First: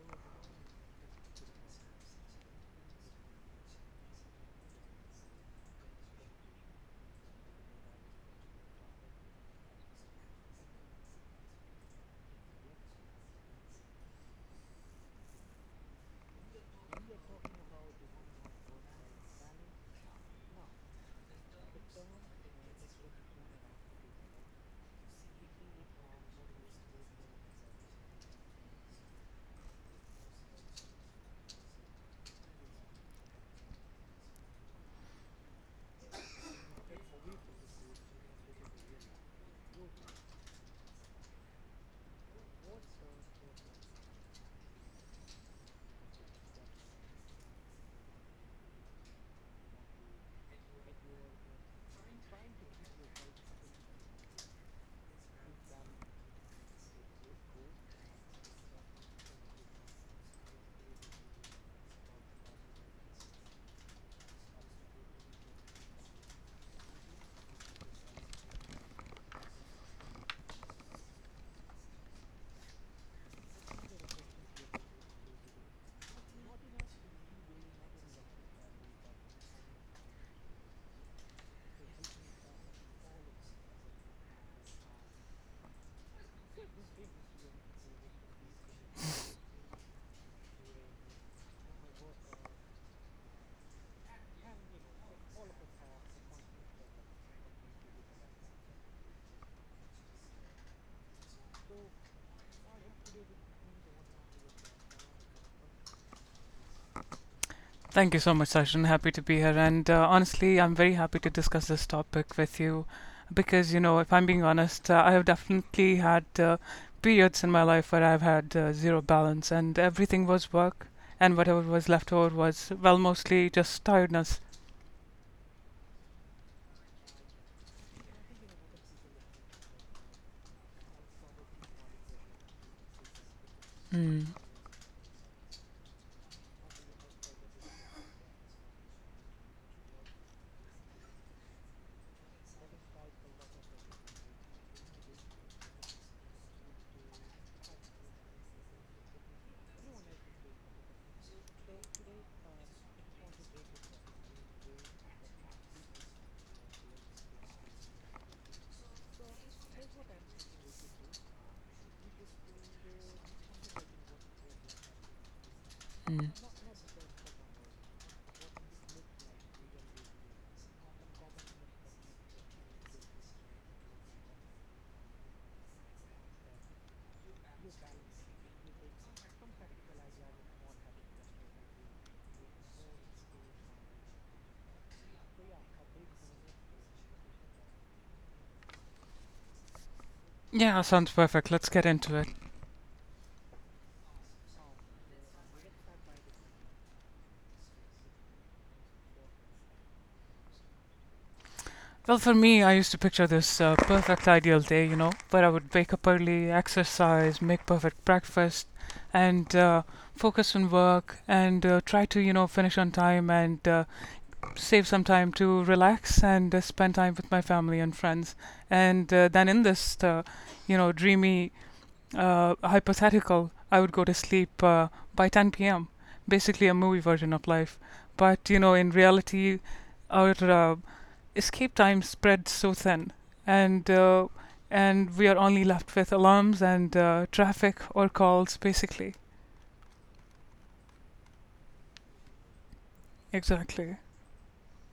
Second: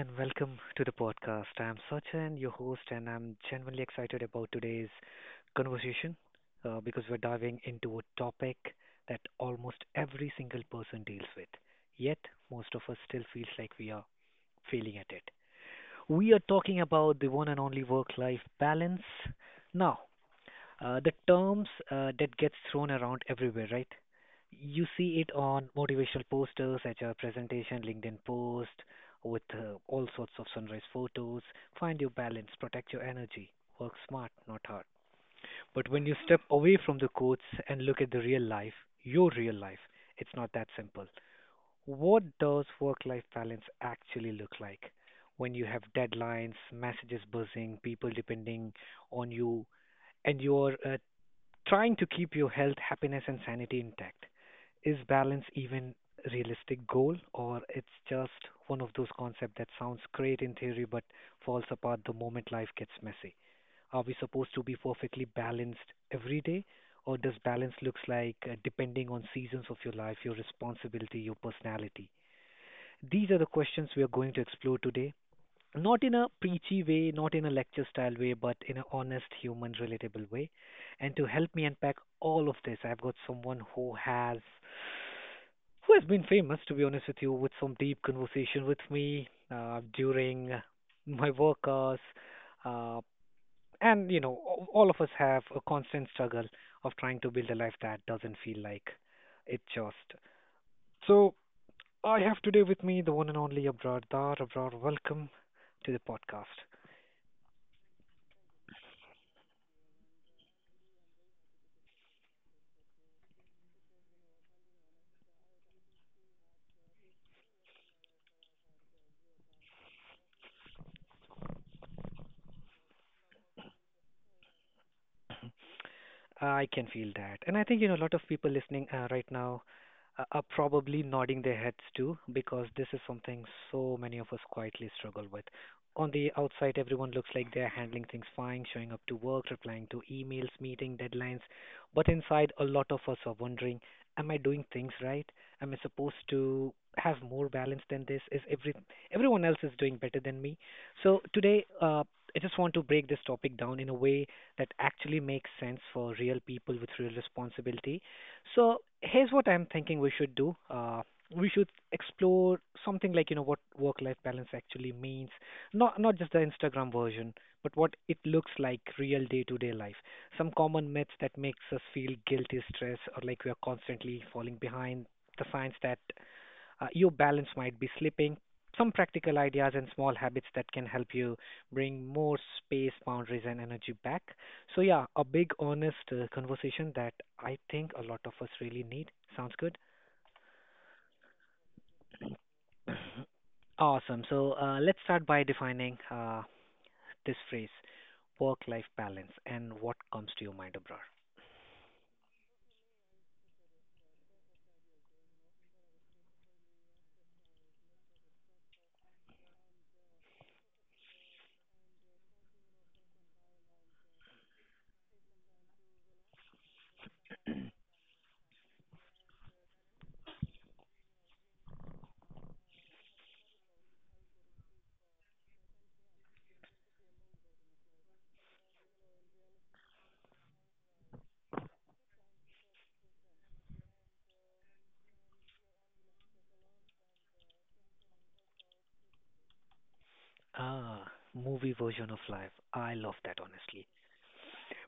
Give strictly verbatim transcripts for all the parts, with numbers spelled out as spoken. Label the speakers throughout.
Speaker 1: and welcome to the podcast. I'm Sachin, your host, and I'm genuinely excited about today's conversation uh, because we're diving into a topic that almost every single person deals with, yet, most of us still feels like we are failing at it. We are talking about the one and only work life balance. Now, uh, the terms uh, that gets thrown around everywhere, right? You see it on motivational posters at your presentation, LinkedIn post, with uh, all sorts of sunrise photos. Find your balance, protect your energy, work smart, not hard. But when you step away from the quotes and look at the real life, your real life, it's not that simple. What does work life balance actually look like when you have deadlines, messages buzzing, people depending on you, and your uh, trying to keep your health, happiness, and sanity intact. Is balance even a realistic goal, or it's just one of those concepts that sounds great in theory but falls apart the moment life gets messy? Are we supposed to be perfectly balanced every day, or does balance looks like uh, depending on seasons of your life, your responsibility, your personality? These are the questions we are going to explore today, not in a preachy way, not in a lecture style way, but in an honest, human, relatable way. And to help me unpack all of this, I've got someone who has who has been famous, to be honest with you, with some deep conversation with me uh, during my work hours. Uh, and, you know, a- all of us have a constant struggle of trying to build a life that doesn't feel like it just. So I have today with me the one and only Abrar Dar. Abrar, welcome to the podcast.
Speaker 2: Thank you so much, Sachin. Happy to be here. And uh, honestly, I'm very happy to discuss this topic with you because, you know, if I'm being honest, uh, I have definitely had uh, periods in my life where I've had uh, zero balance and everything was work, and whatever was left over was, well, mostly just tiredness.
Speaker 1: I can feel that. And I think, you know, a lot of people listening uh, right now uh, are probably nodding their heads too, because this is something so many
Speaker 2: Mm.
Speaker 1: of us quietly struggle with. On the outside, everyone looks like they're handling things fine, showing up to work, replying to emails, meeting deadlines. But inside, a lot of us are wondering, am I doing things right? Am I supposed to have more balance than this? Is every everyone else is doing better than me? So today, uh, I just want to break this topic down in a way that actually makes sense for real people with real responsibility. So here's what I'm thinking we should do. Uh, we should explore something like, you know, what work-life balance actually means, not not just the
Speaker 2: Mm.
Speaker 1: Instagram version, but what it looks like real day-to-day life. Some common myths that makes us feel guilty, stress, or like we are constantly falling behind. The signs that uh, your balance might be slipping. Some practical ideas and small habits that can help you bring more space, boundaries, and energy back. So, yeah, a big, honest uh, conversation that I think a lot of us really need. Sounds good?
Speaker 2: Yeah, sounds perfect. Let's get into it.
Speaker 1: Awesome. So, uh, let's start by defining uh, this phrase work life balance and what comes to your mind, Abrar.
Speaker 2: Well, for me, I used to picture this uh, perfect ideal day, you know, where I would wake up early, exercise, make perfect breakfast, and uh, focus on work and uh, try to, you know, finish on time and uh, save some time to relax and uh, spend time with my family and friends. And uh, then in this, uh, you know, dreamy uh, hypothetical, I would go to sleep uh, by ten p m, basically a movie version of life. But, you know, in reality, our uh, escape time spread so thin, and uh, and we are only left with alarms and uh, traffic or calls, basically.
Speaker 1: Ah, movie version of life. I love that, honestly.
Speaker 2: Exactly.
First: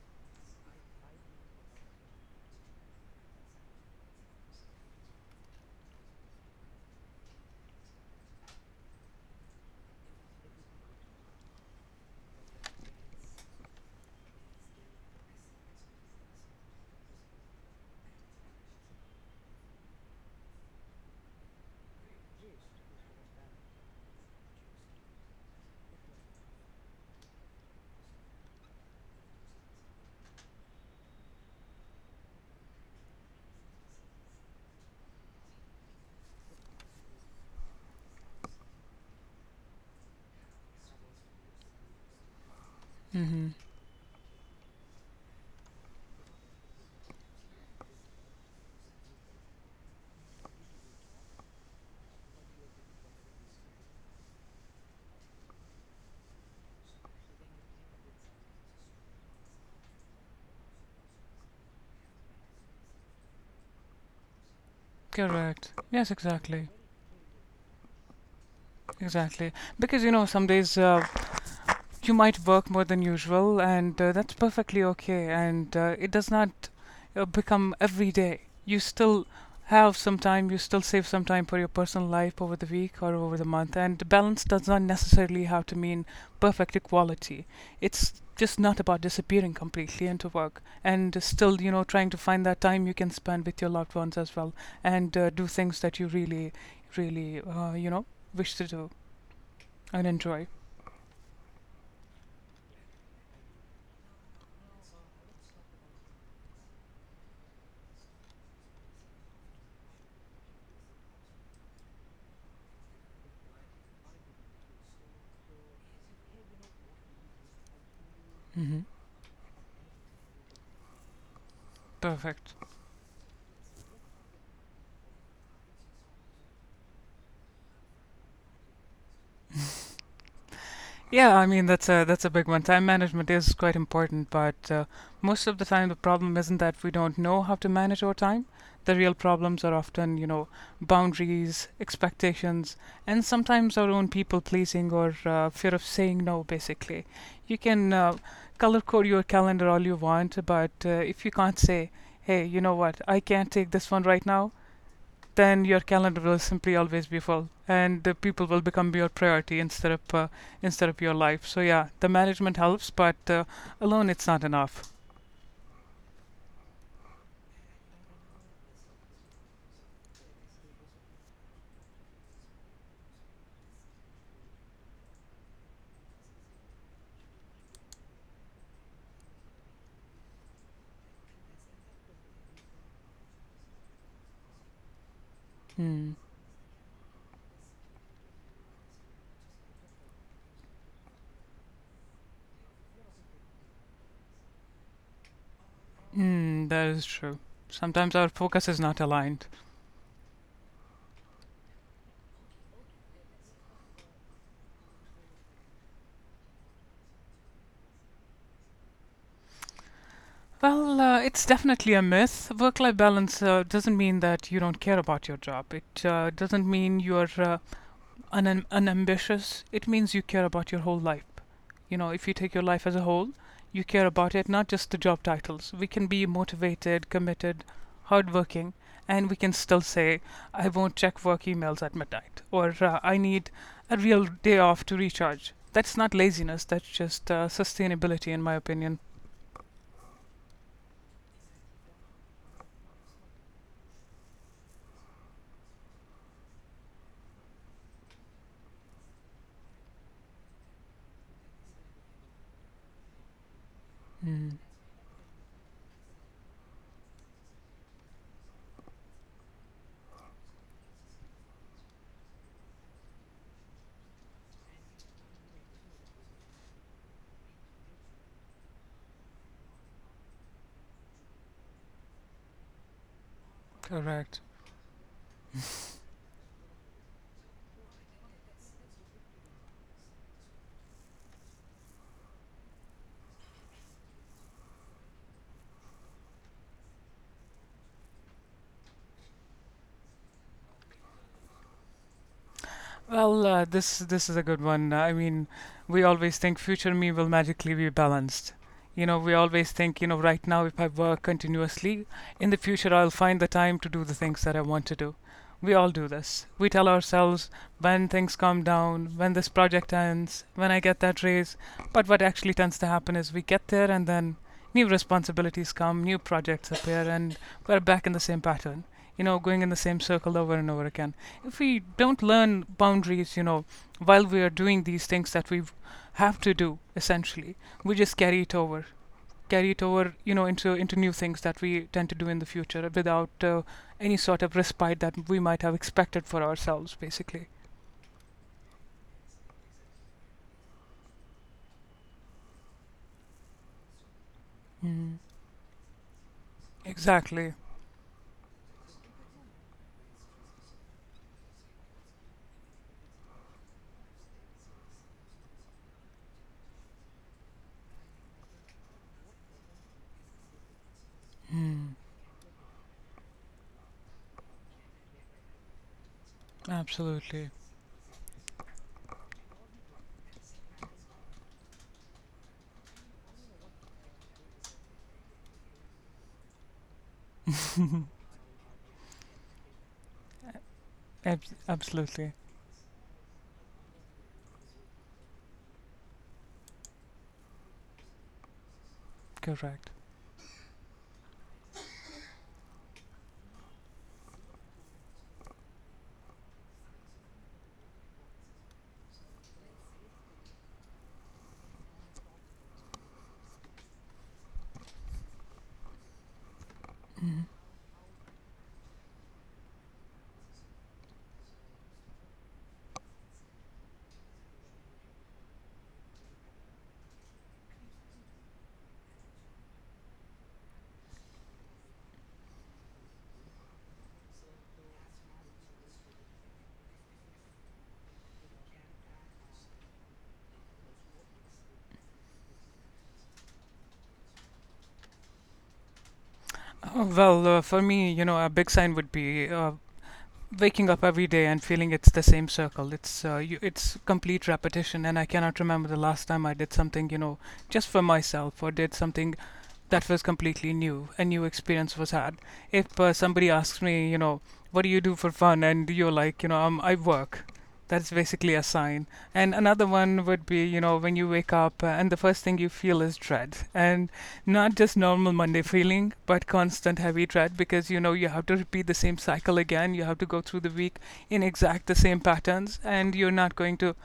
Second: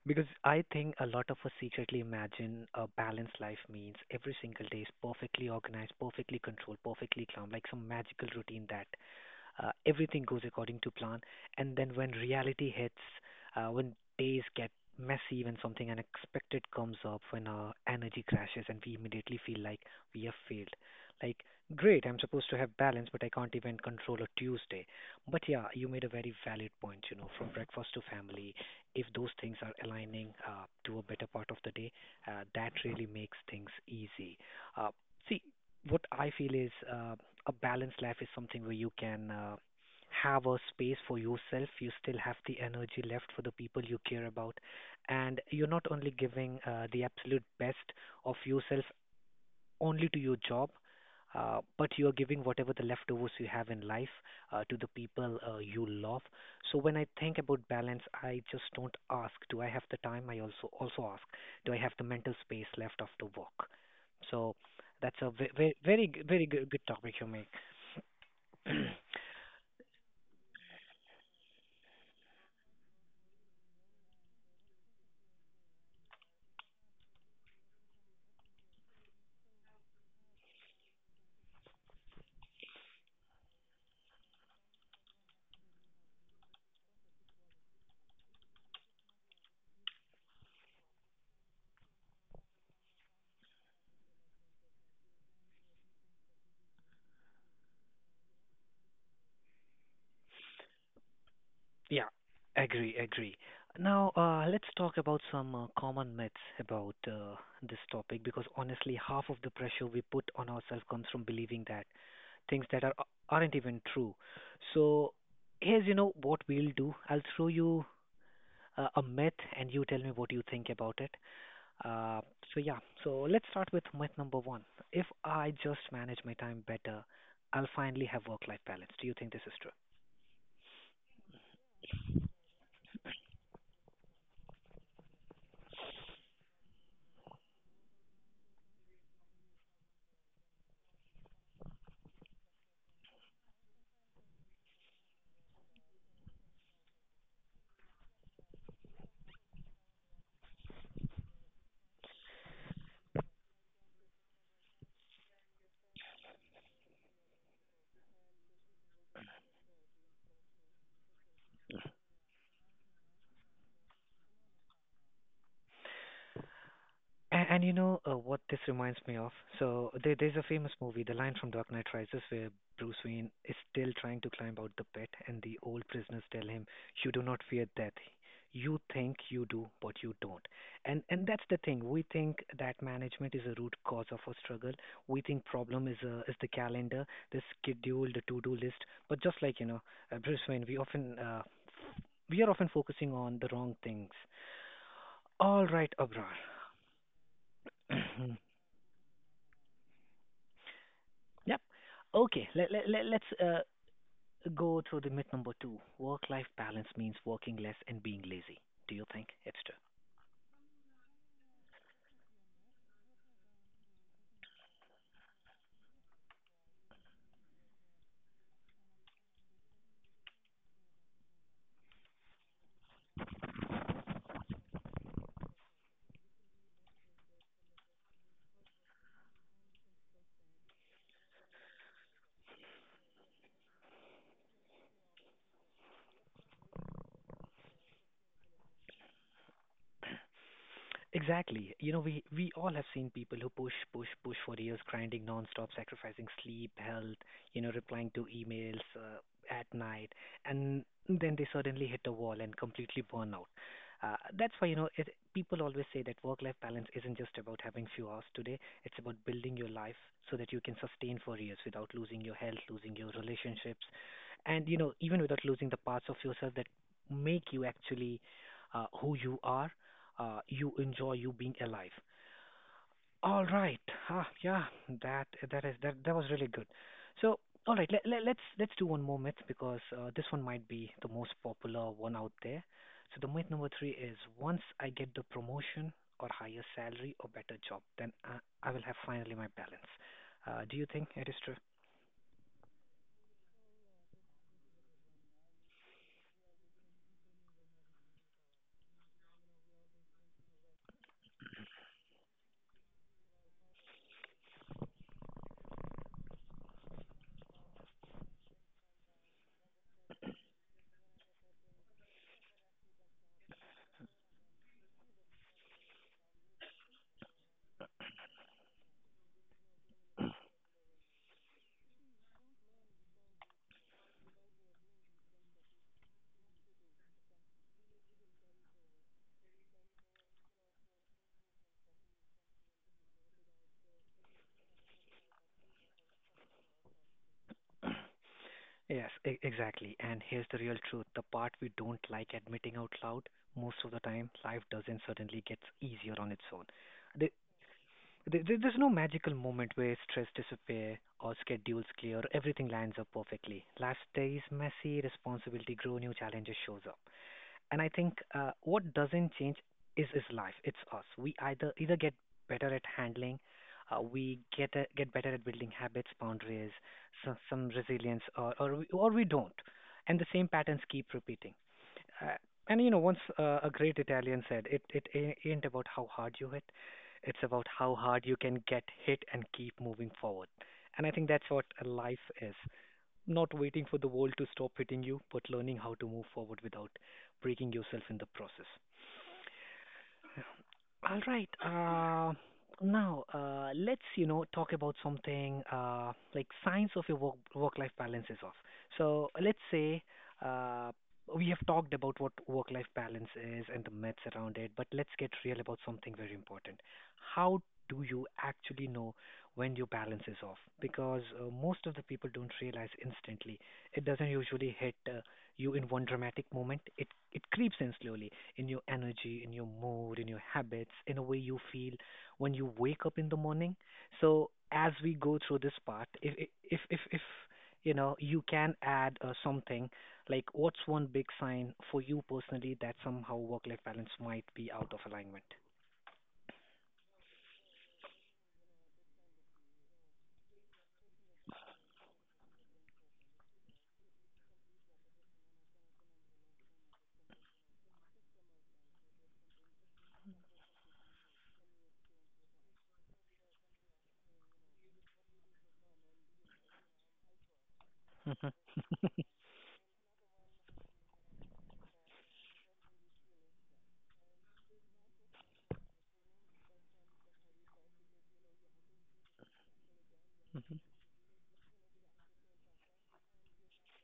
Speaker 1: Because I think a lot of us secretly imagine a balanced life means every single day is perfectly organized, perfectly controlled, perfectly calm, like some magical routine that uh, everything goes according to plan. And then when reality hits, uh, when days get messy, when something unexpected comes up, when our energy crashes, and we immediately feel like we have failed. Like, great, I'm supposed to have balance, but I can't even control a Tuesday. But yeah, you made a very valid point, you know, from breakfast to family, if those things are aligning uh, to a better part of the day, uh, that really makes things easy. Uh, See, what I feel is uh, a balanced life is something where you can uh, have a space for yourself, you still have the energy left for
Speaker 2: Mm-hmm.
Speaker 1: the people you care about, and you're not only giving uh, the absolute best of yourself only to your job, uh, but you're giving whatever the leftovers you have in life uh, to the people uh, you love. So when I think about balance, I just don't ask, do I have the time? I also also ask, do I have the mental space left after work? So that's a very
Speaker 2: Correct.
Speaker 1: ve- very
Speaker 2: Yes,
Speaker 1: g- very
Speaker 2: exactly.
Speaker 1: good, good topic you make.
Speaker 2: Exactly. Because you know, some days uh, you might work more than usual, and uh, that's perfectly okay. And uh, it does not uh, become every day. You still have some time, you still save some time for your personal life over the week or over the month. And balance does not necessarily have to mean perfect equality. It's just not about disappearing completely into work and still, you know, trying to find that time you can spend with your loved ones as well and uh, do things that you really, really, uh, you know, wish to do and enjoy.
Speaker 1: Yeah, agree, agree. Now, uh, let's talk about some uh, common myths about uh, this topic, because honestly, half of the pressure we put on ourselves comes from believing that things that are uh, aren't even true. So, here's, you know, what we'll do. I'll throw you
Speaker 2: Hmm.
Speaker 1: uh, a myth, and you tell me what you think about it. Uh,
Speaker 2: Perfect.
Speaker 1: so yeah, so let's start with myth number one. If I just manage my time better, I'll finally have work-life balance. Do you think this is
Speaker 2: Yeah, I mean that's a that's a big one. Time management is quite important, but uh, most of the time the problem isn't that we don't know how to manage our time. The real problems are often, you know, boundaries, expectations, and sometimes our own people pleasing or uh, fear of saying no. Basically, you can uh, color code your calendar all you want, but uh, if you can't say, "Hey, you know what? I can't take this one right now," then your calendar will simply always be full and the people will become your priority instead of uh, instead of your life. So yeah, the management helps, but uh, alone it's not enough.
Speaker 1: And, and you know, uh, what this reminds me of? So there, there's a famous movie, The Line from Dark Knight Rises, where Bruce Wayne is still trying to climb out the pit, and the old prisoners tell him, "You do not fear death. You think you do, but you don't." And and that's the thing. We think that management is a root cause of our struggle. We think problem is
Speaker 2: Mm.
Speaker 1: a is the calendar, the schedule, the to-do list. But just like, you know, uh, Bruce Wayne, we often uh, we are often focusing on the wrong things. All right, Abrar.
Speaker 2: Mm, that is true. Sometimes our focus is not aligned.
Speaker 1: Yep. Okay, let, let, let, let's uh, go through the myth number two. Work life balance means working less and being lazy. Do you think it's true?
Speaker 2: Well, uh, it's definitely a myth. Work life balance uh, doesn't mean that you don't care about your job. It uh, doesn't mean you're uh, un- unambitious, it means you care about your whole life. You know, if you take your life as a whole, you care about it, not just the job titles. We can be motivated, committed, hardworking, and we can still say, I won't check work emails at midnight, or uh, I need a real day off to recharge. That's not laziness, that's just uh, sustainability, in my opinion.
Speaker 1: Exactly. You know, we we all have seen people who push, push, push for years, grinding nonstop, sacrificing sleep, health, you know, replying to emails uh, at night, and then they suddenly hit a wall and completely burn out. Uh, that's
Speaker 2: Mm.
Speaker 1: why, you know, it, people always say that work-life balance isn't just about having few hours today. It's about building your life so that you can sustain for years without losing your health, losing your relationships, and you know, even without losing the parts of yourself that make you actually uh, who you are, uh, you enjoy you being alive. All right. Ah,
Speaker 2: Correct.
Speaker 1: yeah, that that is that that was really good. So, all right, let, let, let's let's do one more myth, because uh, this one might be the most popular one out there. So the myth number three is, once I get the promotion or higher salary or better job, then I, I will have finally my balance. Uh, do you think it is true?
Speaker 2: Well, uh, this this is a good one. Uh, I mean, we always think future me will magically be balanced. You know, we always think, you know, right now if I work continuously, in the future I'll find the time to do the things that I want to do. We all do this. We tell ourselves when things calm down, when this project ends, when I get that raise. But what actually tends to happen is we get there and then new responsibilities come, new projects appear, and we're back in the same pattern. You know, going in the same circle over and over again, if we don't learn boundaries, you know, while we are doing these things that we have to do, essentially, we just carry it over, carry it over, you know, into into new things that we tend to do in the future without uh, any sort of respite that we might have expected for ourselves, basically.
Speaker 1: Yes, e- exactly. And here's the real truth, the part we don't like admitting out loud. Most of the time, life doesn't
Speaker 2: Mm.
Speaker 1: suddenly get easier on its own. Th-
Speaker 2: Exactly.
Speaker 1: There, there- there's no magical moment where stress disappears or schedules clear, everything lines up perfectly. Last day is messy, responsibility grow, new challenges shows up. And I think uh, what doesn't change is is life. It's us. We either either get better at handling, uh, we get a, get better at building habits, boundaries, some,
Speaker 2: Absolutely.
Speaker 1: some resilience, or, or we, or we don't. And the same patterns keep repeating. Uh, And you know, once uh, a great Italian said, "It it a- ain't about how hard you hit, it's about how hard you can get hit and keep moving forward." And I think that's
Speaker 2: Ab-
Speaker 1: what uh, life
Speaker 2: Absolutely.
Speaker 1: is. Not waiting for the world to stop hitting you, but learning how to move forward without breaking yourself in the process.
Speaker 2: Correct.
Speaker 1: All right. Uh, now, uh, let's, you know, talk about something uh, like signs of your work work-life balance is off. So let's say uh, we have talked about what work-life balance is and the myths around it, but let's get real about something very important. How do you actually know when your balance is off? Because uh, most of the people don't realize instantly. It doesn't usually hit uh, you in one dramatic moment. It it creeps in slowly in your energy, in your mood, in your habits, in a way you feel when you wake up in the morning. So as we go through this part, if if if if you know, you can add uh, something like, what's one big sign for you personally that somehow work-life balance might be out of alignment?
Speaker 2: Oh, well, uh, for me, you know, a big sign would be uh, waking up every day and feeling it's the same circle. It's uh, you, it's complete repetition, and I cannot remember the last time I did something, you know, just for myself or did something that was completely new. A new experience was had. If uh, somebody asks me, you know, what do you do for fun, and you're like, you know, um, I work. That's
Speaker 1: Mhm,
Speaker 2: basically a sign. And another one would be, you know, when you wake up uh, and the first thing you feel is dread. And not just normal Monday feeling, but constant heavy dread because, you know, you have to repeat the same cycle again. You have to go through the
Speaker 1: mhm.
Speaker 2: week in exact the same patterns. And you're not going to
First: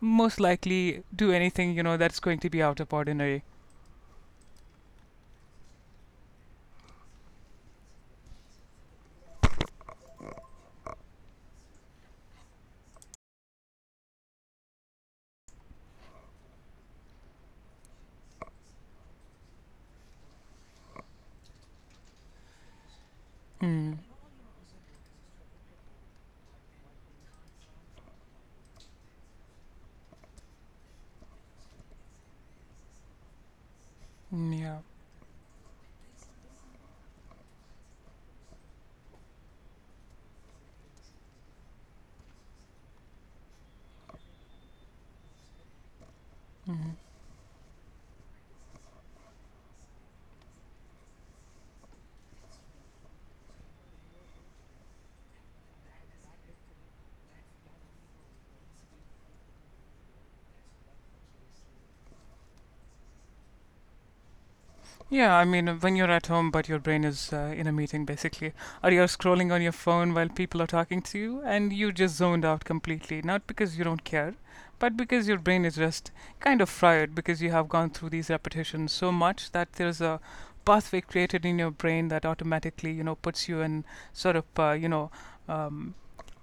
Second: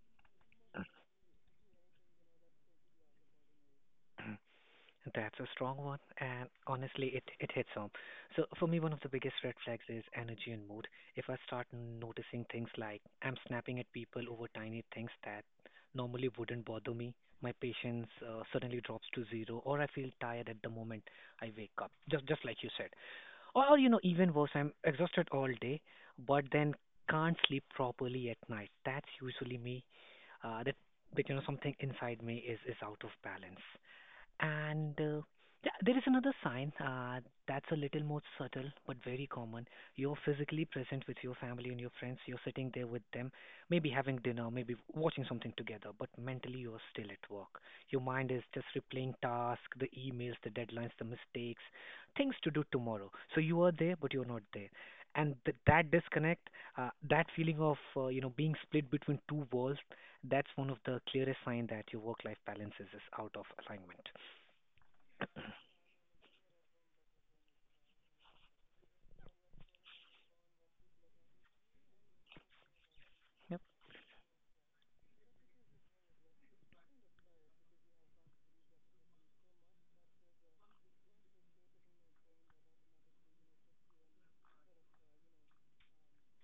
Speaker 2: most likely do anything, you know, that's going to be out of ordinary.
Speaker 1: That's a strong one, and honestly, it, it hits home. So, for me, one of the biggest red flags is energy and mood. If I start noticing things like I'm snapping at people over tiny things that normally wouldn't bother me, my patience uh, suddenly drops to zero, or I feel tired at the moment I wake up, just just like you said. Or, or you
Speaker 2: Mm.
Speaker 1: know, even worse, I'm exhausted all day, but then can't sleep properly at night. That's usually me. Uh, that, that you know, Something inside me is is out of balance.
Speaker 2: Mm, yeah.
Speaker 1: And uh, Yeah, there is another sign uh, that's a little more subtle but very common. You're physically present with your family and your friends. You're sitting there with them, maybe having dinner, maybe watching something together, but mentally you're
Speaker 2: Mm.
Speaker 1: still at work. Your mind is just replaying tasks, the emails, the deadlines, the mistakes, things to do tomorrow. So you are there, but you're not there. And th- that disconnect, uh, that feeling of uh, you know being split between two worlds, that's one of the clearest sign that your work-life balances is out of alignment.
Speaker 2: Yeah, I mean, uh, when you're at home, but your brain is uh, in a meeting, basically, or you're scrolling on your phone while people are talking to you, and you just zoned out completely. Not
Speaker 1: Yep.
Speaker 2: because you don't care, but because your brain is just kind of fried because you have gone through these repetitions so much that there's a pathway created in your brain that automatically, you know, puts you in sort of, uh, you know, um,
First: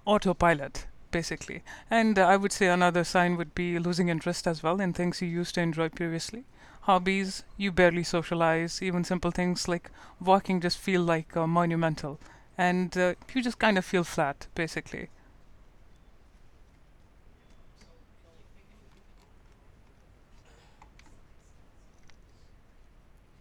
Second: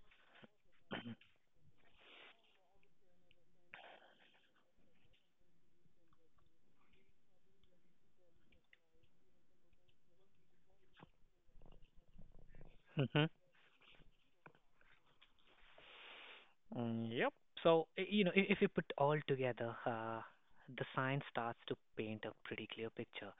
Speaker 2: autopilot, basically. And uh, I would say another sign would be losing interest as well in things you used to enjoy previously. Hobbies, you barely socialize, even simple things like walking just feel like uh, monumental. And uh,
Speaker 1: Mhm.
Speaker 2: you just kind of feel flat, basically.
Speaker 1: Mm, yep. So, i- you know, i- if you put all together, uh, the science starts to paint a pretty clear picture.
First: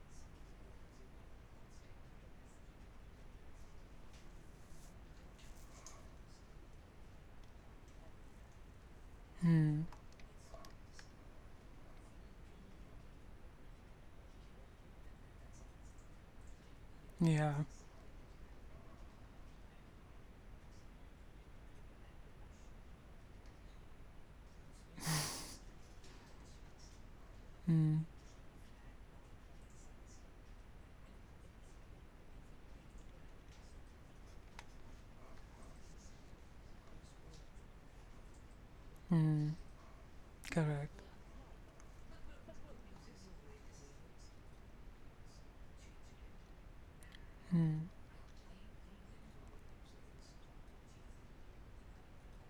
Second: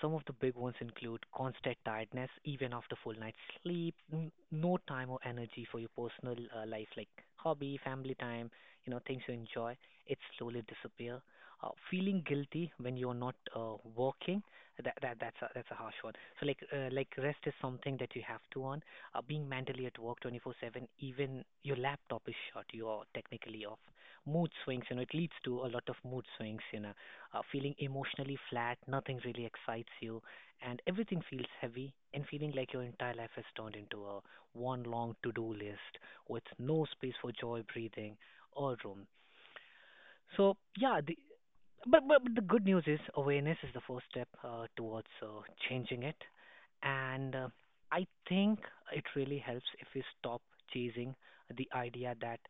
Speaker 1: Some of the big ones include constant tiredness, even after full night's sleep, n- no time or energy for your personal uh, life, like hobby, family time, you know, things you enjoy.
Speaker 2: Mm,
Speaker 1: It slowly disappear. Uh, feeling guilty when you're not uh, working, that, that that's a, that's a harsh one. So like uh, like rest is
Speaker 2: yeah.
Speaker 1: something that you have to earn. Uh, being mentally at work twenty-four seven, even your laptop is shut, you are technically off. Mood swings, you know, it leads to a lot of mood swings, you know, uh, feeling
Speaker 2: Mm.
Speaker 1: emotionally flat, nothing really excites you, and everything feels heavy, and feeling like your entire life has turned into a one long to do list with no space for joy, breathing, or room.
Speaker 2: Mm,
Speaker 1: So, yeah,
Speaker 2: correct.
Speaker 1: the, but, but but the good news is awareness is the first step uh, towards uh, changing it, and uh, I think it really helps if we stop chasing the idea that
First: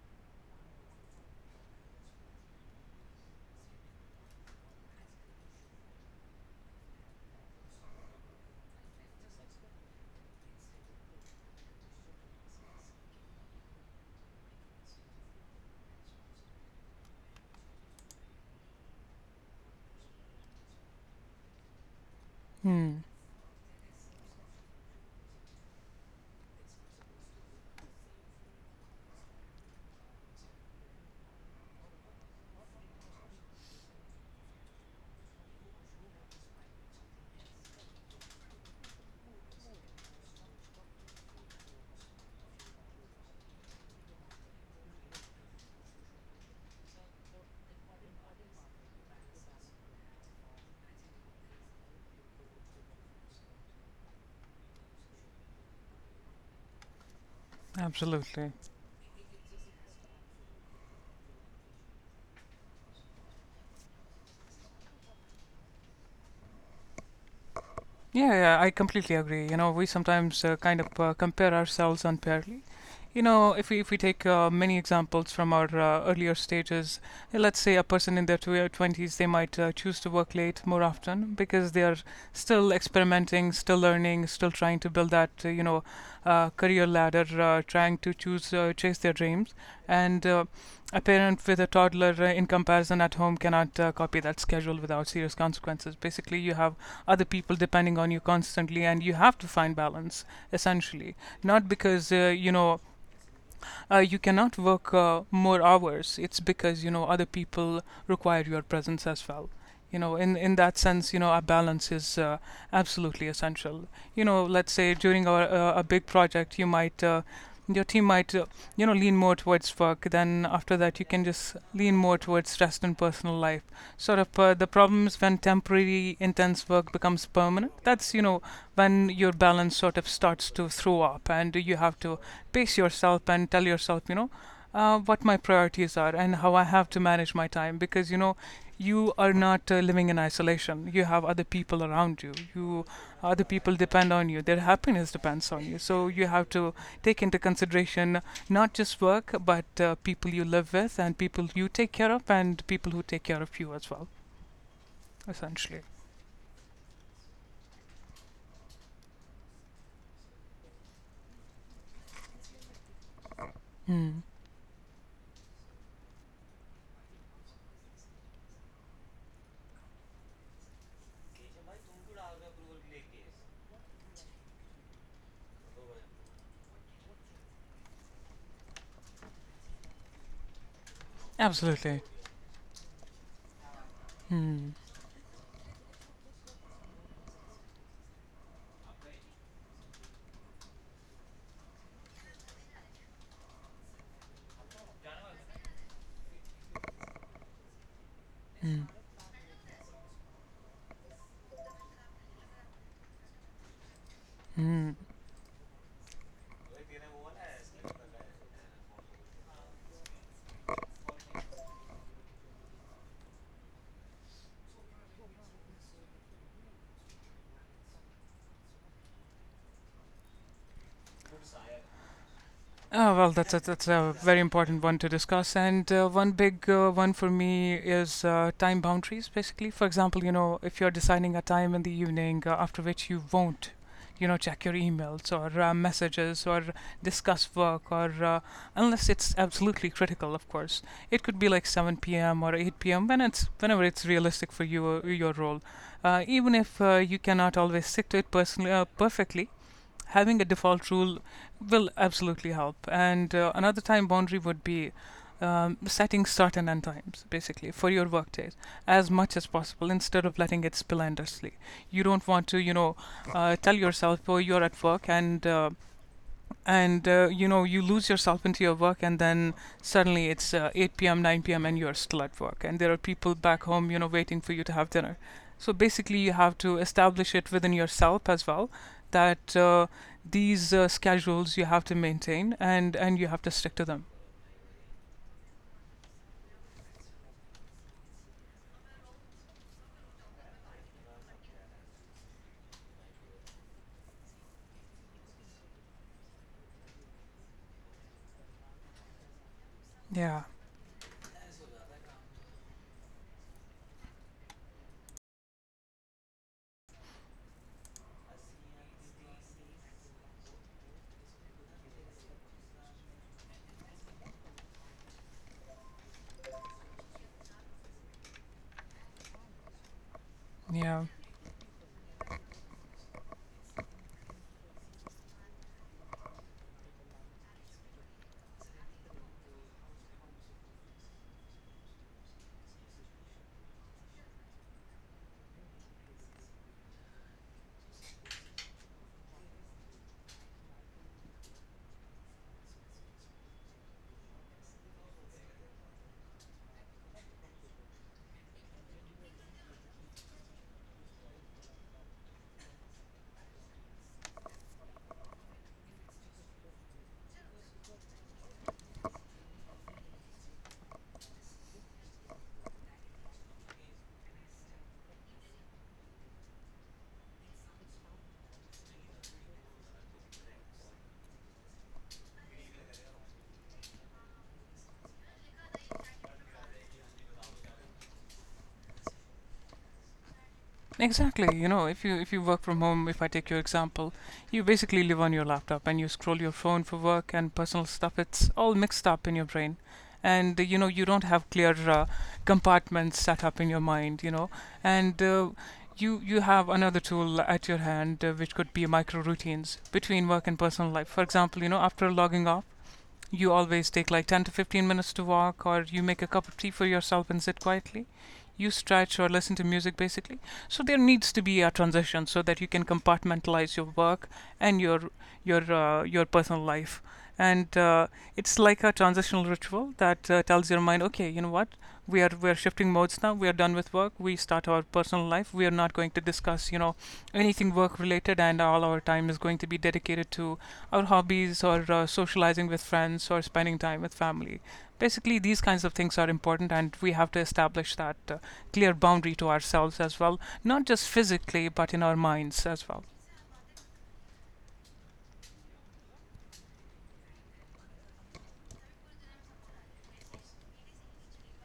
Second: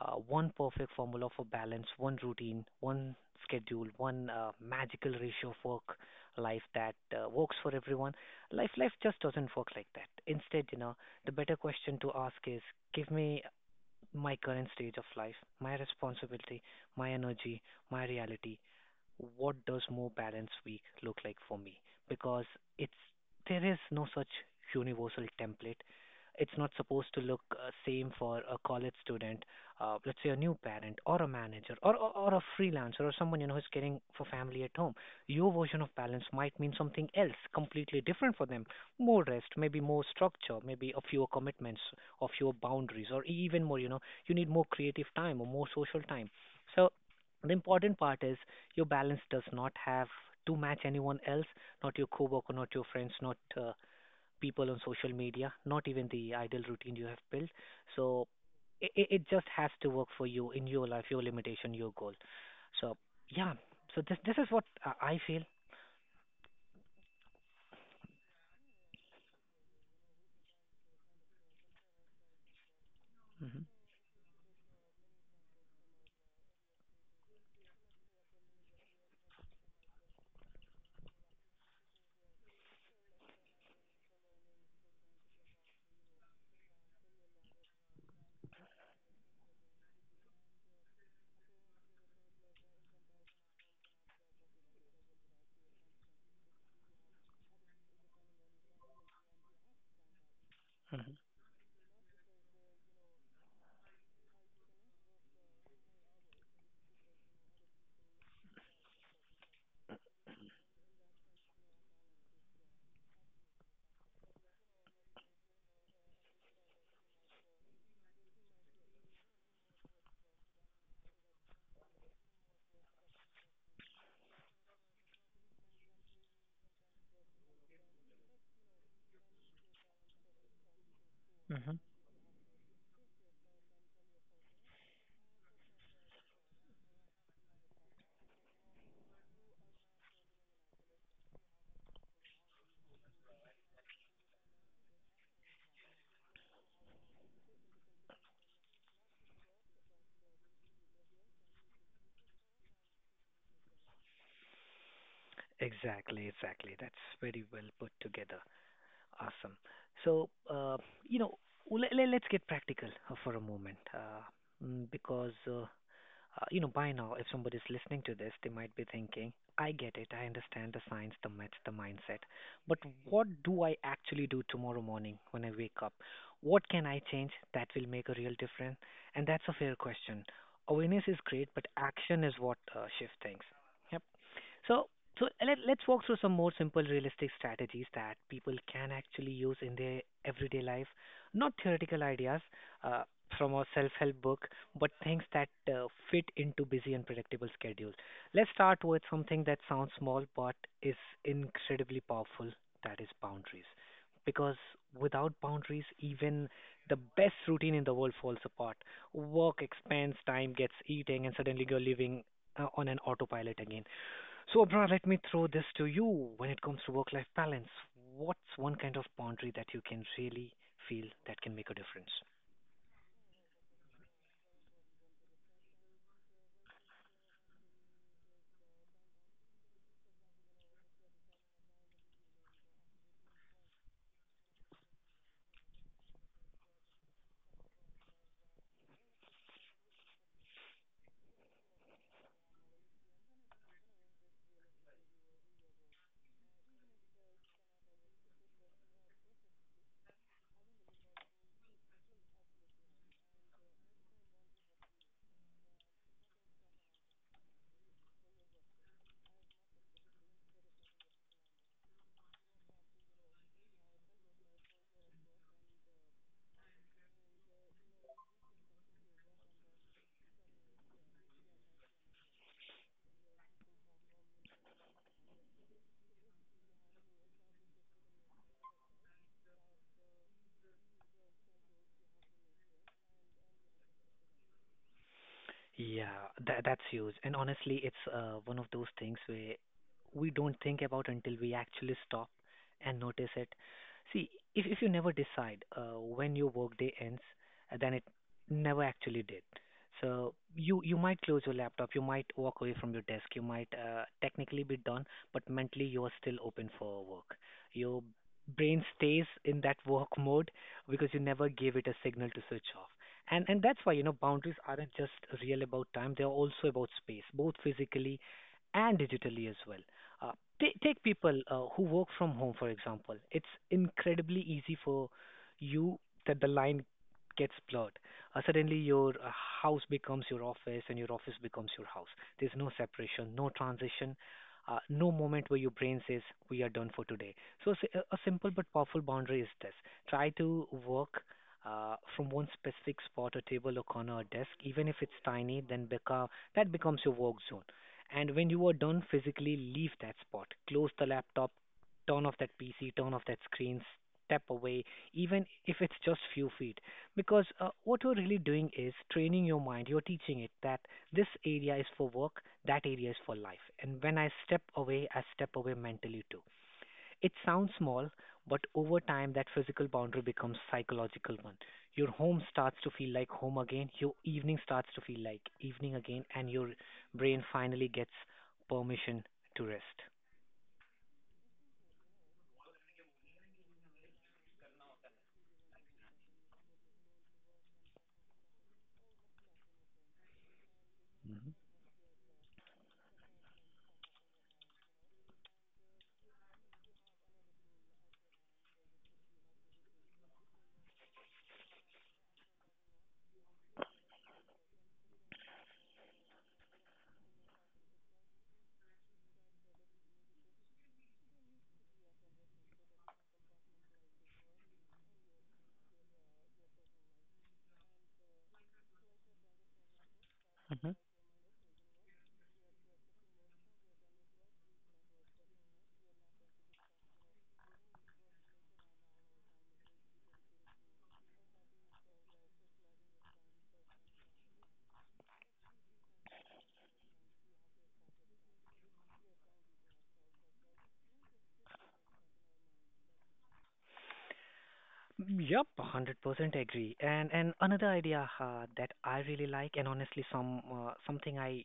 Speaker 1: uh, one perfect formula for balance, one routine, one schedule, one uh, magical ratio of work life that uh, works for everyone. Life life just doesn't work like that. Instead, you know, the better question to ask is, give me my current stage of life, my responsibility, my energy, my reality, what does more balanced week look like for me? Because it's
Speaker 2: Mm,
Speaker 1: there is no such universal template. It's not supposed to look uh, same for a college student, uh, let's say a new parent or a manager or, or or a freelancer or someone you know who's caring for family at home. Your version of balance might mean something else, completely different for them. More rest, maybe more structure, maybe a fewer commitments, or fewer boundaries, or even more. You know, you need more creative time or more social time. So the important part is your balance does not have to match anyone else, not your coworker, not your friends, not uh, people on social media, not even the idle routine you have built. So
Speaker 2: absolutely.
Speaker 1: it, it just has to work for you in your life, your limitation, your goal. So yeah, so this this is what uh, I feel.
Speaker 2: Yeah, yeah, I completely agree. You know, we sometimes uh, kind of uh, compare ourselves unfairly. You know,
Speaker 1: Hmm.
Speaker 2: if we if we take uh, many examples from our uh, earlier stages, uh, let's say a person in their twe- twenties, they might uh, choose to work late more often because they are still experimenting, still learning, still trying to build that uh, you know uh, career ladder, uh, trying to choose uh, chase their dreams. And uh, a parent with a toddler uh, in comparison at home cannot uh, copy that schedule without serious consequences. Basically, you have other people depending on you constantly and you have to find balance,
Speaker 1: Hmm.
Speaker 2: essentially, not because uh, you know uh, you cannot work uh, more hours. It's because you know other people require your presence as well. You know, in in that sense, you know, a balance is uh, absolutely essential. You know, let's say during a, a, a big project, you might. Uh, your team might, uh, you know, lean more towards work. Then after that, you can just lean more towards rest and personal life. Sort of uh, the problem is when temporary intense work becomes permanent. That's you know when your balance sort of starts to throw up, and
Speaker 1: Hmm.
Speaker 2: you have to pace yourself and tell yourself, you know, uh, what my priorities are and how I have to manage my time because you know you are not uh, living in isolation. You have other people around you. You other people depend on you. Their happiness depends on you. So you have to take into consideration not just work but uh, people you live with and people you take care of and people who take care of you as well. Essentially.
Speaker 1: Exactly, exactly. That's very well put together. Awesome. So, uh, you know, let, let, us get practical uh, for a moment,
Speaker 2: Mm.
Speaker 1: uh, mm, because uh, Uh, you know, by now, if somebody's listening to this, they might be thinking, I get it, I understand the science, the myths, the mindset. But what do I actually do tomorrow morning when I wake up? What can I change that will make a real difference? And that's a fair question. Awareness is great, but
Speaker 2: Absolutely.
Speaker 1: action is what uh, shifts things. Yep.
Speaker 2: Mm.
Speaker 1: So, so let, let's walk through some more simple, realistic strategies that people can actually use in their everyday life. Not theoretical ideas uh, from a self-help book, but things that uh, fit into busy and predictable schedules. Let's
Speaker 2: Mm.
Speaker 1: start with something that sounds small but is incredibly powerful. That is boundaries, because
Speaker 2: Mm.
Speaker 1: without boundaries, even the best routine in the world falls apart. Work expands, time gets eating, and suddenly you're living uh, on an autopilot again. So, Abra, let me throw this to you. When it comes to work-life balance, what's one kind of boundary that you can really feel that can make a difference?
Speaker 2: Oh, well, that's a, that's a very important one to discuss. And uh, one big uh, one for me is uh, time boundaries, basically. For example, you know, if you're deciding a time in the evening uh, after which you won't, you know, check your emails or uh, messages or discuss work or uh, unless it's absolutely critical, of course. It could be like seven p m or eight p m when it's whenever it's realistic for you uh, your role. Uh, even if uh, you cannot always stick to it personally uh, perfectly, having a default rule will absolutely help. And uh, another time boundary would be um, setting start and end times, basically, for your workdays as much as possible instead of letting it spill endlessly. You don't want to, you know, uh, tell yourself, oh, you're at work and uh, and uh, you know you lose yourself into your work and then suddenly it's uh, eight p m nine p m and you're still at work and there are people back home you know waiting for you to have dinner. So basically you have to establish it within yourself as well that uh, these uh, schedules you have to maintain and and you have to stick to them.
Speaker 1: Yeah, that that's huge. And honestly, it's uh, one of those things where we don't think about until we actually stop and notice it. See, if if you never decide uh, when your workday ends, uh, then it never actually did. So
Speaker 2: Yeah.
Speaker 1: you you might close your laptop, you might walk away from your desk, you might uh, technically be done, but mentally you are still open for work. Your brain stays in that work mode because you never gave it a signal to switch off, and and that's why you know boundaries aren't just real about time, they're also about space, both physically and digitally as well. uh, t- Take
Speaker 2: Yeah.
Speaker 1: people uh, who work from home, for example. It's incredibly easy for you that the line gets blurred. Uh, suddenly your uh, house becomes your office and your office becomes your house. There's no separation, no transition, uh, no moment where your brain says we are done for today. So s- a a simple but powerful boundary is this: try to work uh, from one specific spot, a table, a corner, a desk, even if it's tiny, then beca- that becomes your work zone. And when you are done physically, leave that spot. Close the laptop, turn off that P C, turn off that screen, step away, even if it's just few feet. Because uh, what you're really doing is training your mind, you're teaching it that this area is for work, that area is for life. And when I step away, I step away mentally too. It sounds small, but over time that physical boundary becomes psychological one. Your home starts to feel like home again, your evening starts to feel like evening again, and your brain finally gets permission to rest.
Speaker 2: Exactly. You know, if you if you work from home, if I take your example, you basically live on your laptop and you scroll your phone for work and personal stuff. It's all mixed up in your brain, and uh, you know you don't have
Speaker 1: Mm-hmm.
Speaker 2: clear uh, compartments set up in your mind. You know, and uh, you you have another tool at your hand, uh, which could be micro routines between work and personal life. For example, you know, after logging off, you always take like ten to fifteen minutes to walk, or you make a cup of tea for yourself and sit quietly. You stretch or listen to music basically. So there needs to be a transition so that you can compartmentalize your work and your your uh, your personal life. And uh, It's like a transitional ritual that uh, tells your mind, okay, you know what? We are we are shifting modes now. We are done with work. We start our personal life. We are not going to discuss, you know, anything work related, and all our time is going to be dedicated to our hobbies or uh, socializing with friends or spending time with family. Basically, these kinds of things are important, and we have to establish that uh, clear boundary to ourselves as well, not just physically, but in our minds as well.
Speaker 1: Yep, one hundred percent agree. And and another idea uh, that I really like, and honestly, some uh, something I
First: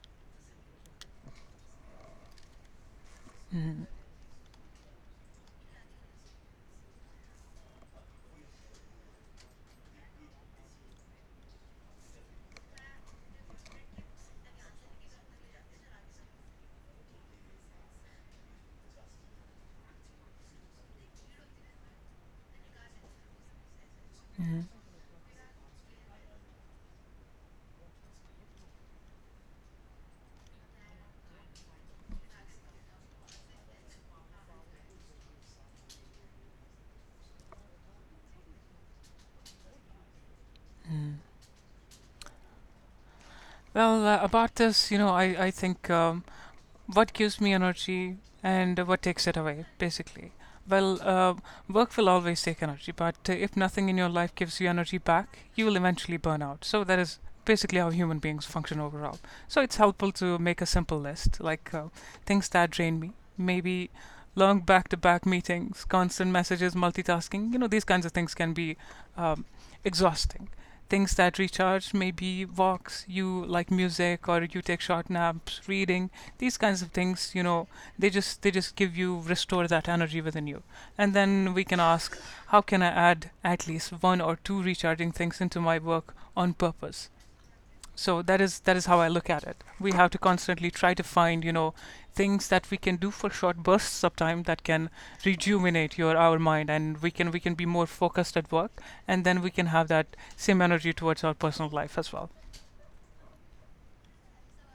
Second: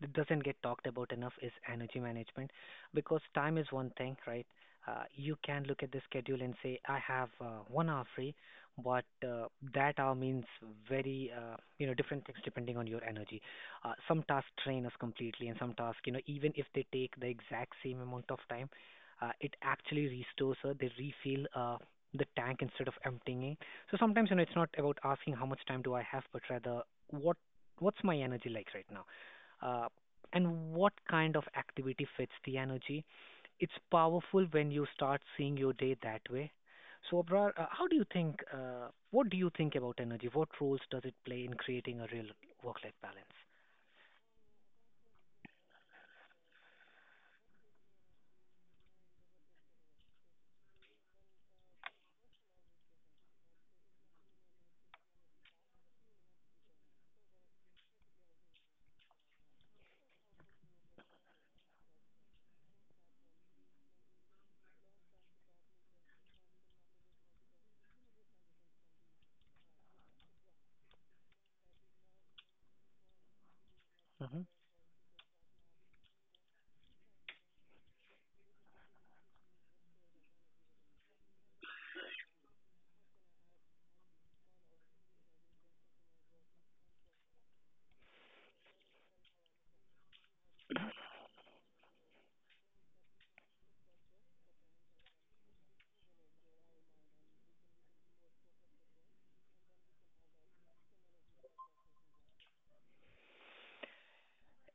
Speaker 1: that doesn't get talked about enough is energy management, because time is one thing, right? Uh, you can look at the schedule and say, I have uh, one hour free, but uh, that hour means very, uh, you know, different things depending on your energy. Uh, some tasks drain us completely, and some tasks, you know, even if they take the exact same amount of time, uh, it actually restores, uh, they refill uh, the tank instead of emptying it. So sometimes, you know, it's not about asking how much time do I have, but rather what what's my energy like right now, uh, and what kind of activity fits the energy. It's powerful when you start seeing your day that way. So, Abrar, uh, how do you think? Uh, what do you think about energy? What roles does it play in creating a real work-life balance?
Speaker 2: Well, uh, about this, you know, I, I think um, what gives me energy and what takes it away, basically. Well, uh, work will always take energy, but uh, if nothing in your life gives you energy back, you will eventually burn out. So that is basically how human beings function overall. So it's helpful to make a simple list, like uh, things that drain me, maybe long back-to-back meetings, constant messages, multitasking. You know, these kinds of things can be um, exhausting. Things that recharge, maybe walks. You like music, or you take short naps, reading, these kinds of things, you know, they just they just give you, restore that energy within you. And then we can ask, how can I add at least one or two recharging things into my work on purpose? So that is that is how I look at it. We have to constantly try to find, you know, things that we can do for short bursts of time that can rejuvenate your our mind, and we can we can be more focused at work, and then we can have that same energy towards our personal life as well.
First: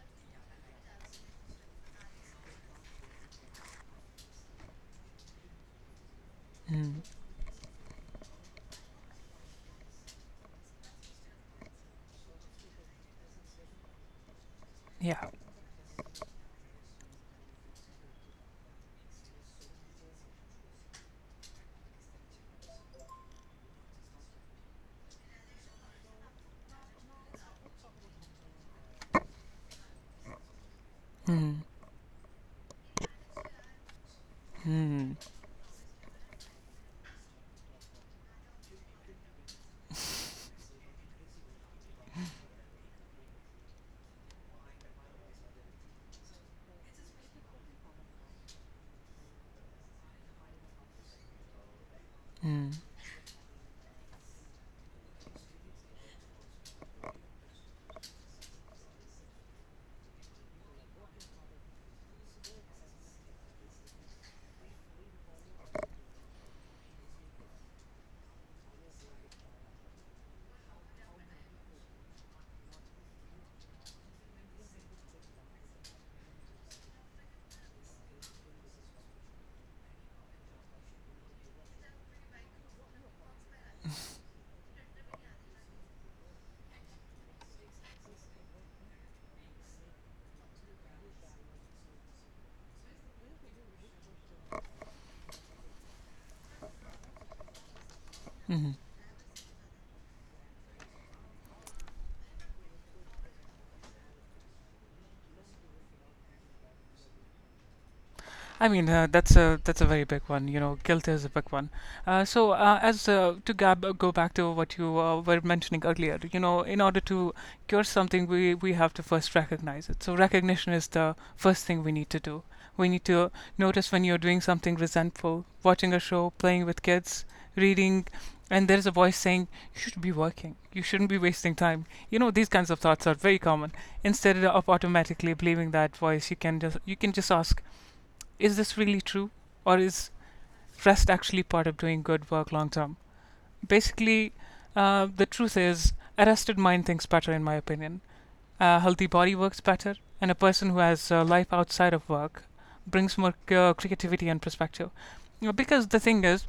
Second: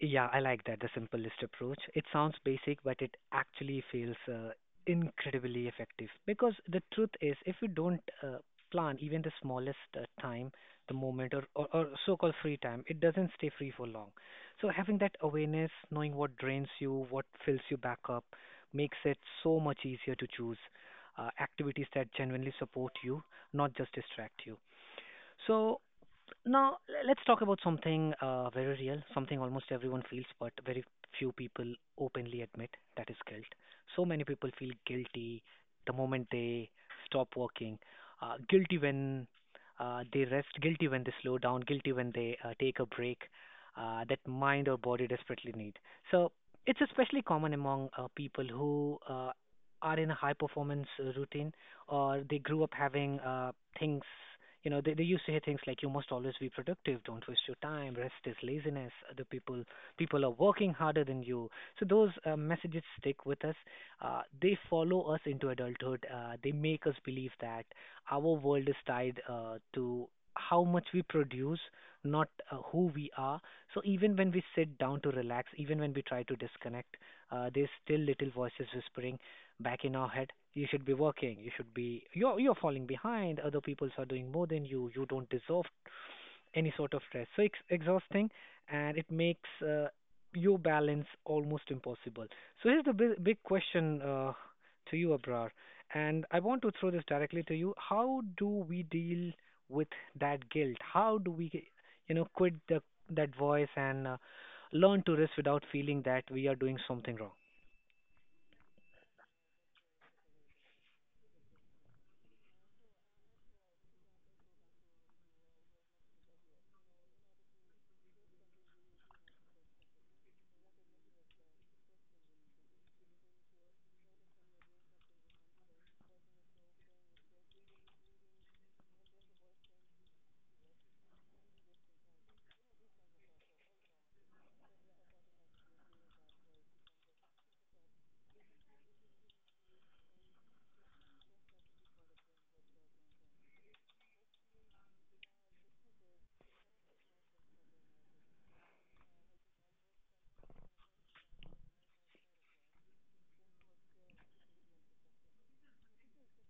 Speaker 1: Yeah, I like that, the simplest approach. It sounds basic, but it actually feels uh, incredibly effective. Because the
Speaker 2: Mm.
Speaker 1: truth is, if you don't uh, plan even the smallest uh, time, the moment, or, or, or so called free time, it doesn't stay free for long. So, having that
Speaker 2: Yeah.
Speaker 1: awareness, knowing what drains you, what fills you back up, makes it so much easier to choose uh, activities that genuinely support you, not just distract you. So, now, l- let's talk about something uh, very real, something almost everyone feels, but very few
Speaker 2: Mm.
Speaker 1: people openly admit, that is guilt. So many people feel
Speaker 2: Mm.
Speaker 1: guilty the moment they stop working, uh, guilty when uh, they rest, guilty when they slow down, guilty when they uh, take a break uh, that mind or body desperately need. So it's especially common among uh, people who uh, are in a high performance uh, routine, or they grew up
Speaker 2: Mm.
Speaker 1: having uh, things, you know, they, they used to hear things like you must always be productive, don't waste your time, rest is laziness, other people people are working harder than you. So those uh, messages stick with us. Uh, they follow us into adulthood. Uh, they make us believe that our world is tied uh, to how much we produce, not uh, who we are. So even when we sit down to relax, even when we try to disconnect, uh, there's still little voices whispering back in our head. You should be working, you should be, you're you're falling behind, other people are doing more than you, you don't deserve any sort of stress. So it's exhausting, and it makes uh, your balance almost impossible. So here's the big, big question, uh, to you, Abrar, and I want to throw this directly to you. How do
Speaker 2: Mm.
Speaker 1: we deal with that guilt? How do we you know quit the that voice and uh, learn to rest without feeling that we are doing something wrong?
Speaker 2: I mean, uh, that's a that's a very big one. You know, guilt is a big one. Uh, so, uh, as uh, to Gab, uh, go back to what you uh, were mentioning earlier. You know, in order to cure something, we we have to first recognize it. So, recognition is the first thing we need to do. We need to notice when you're doing something resentful, watching a show, playing with kids, reading, and there's a voice saying you should be working. You shouldn't be wasting time. You know, these kinds of thoughts are very common. Instead of automatically believing that voice, you can just you can just ask, is this really true, or is rest actually part of doing good work long term? Basically, uh, the truth is, a rested mind thinks better, in my opinion. A healthy body works better, and a person who has a life outside of work brings more uh, creativity and perspective. You know, because the thing is,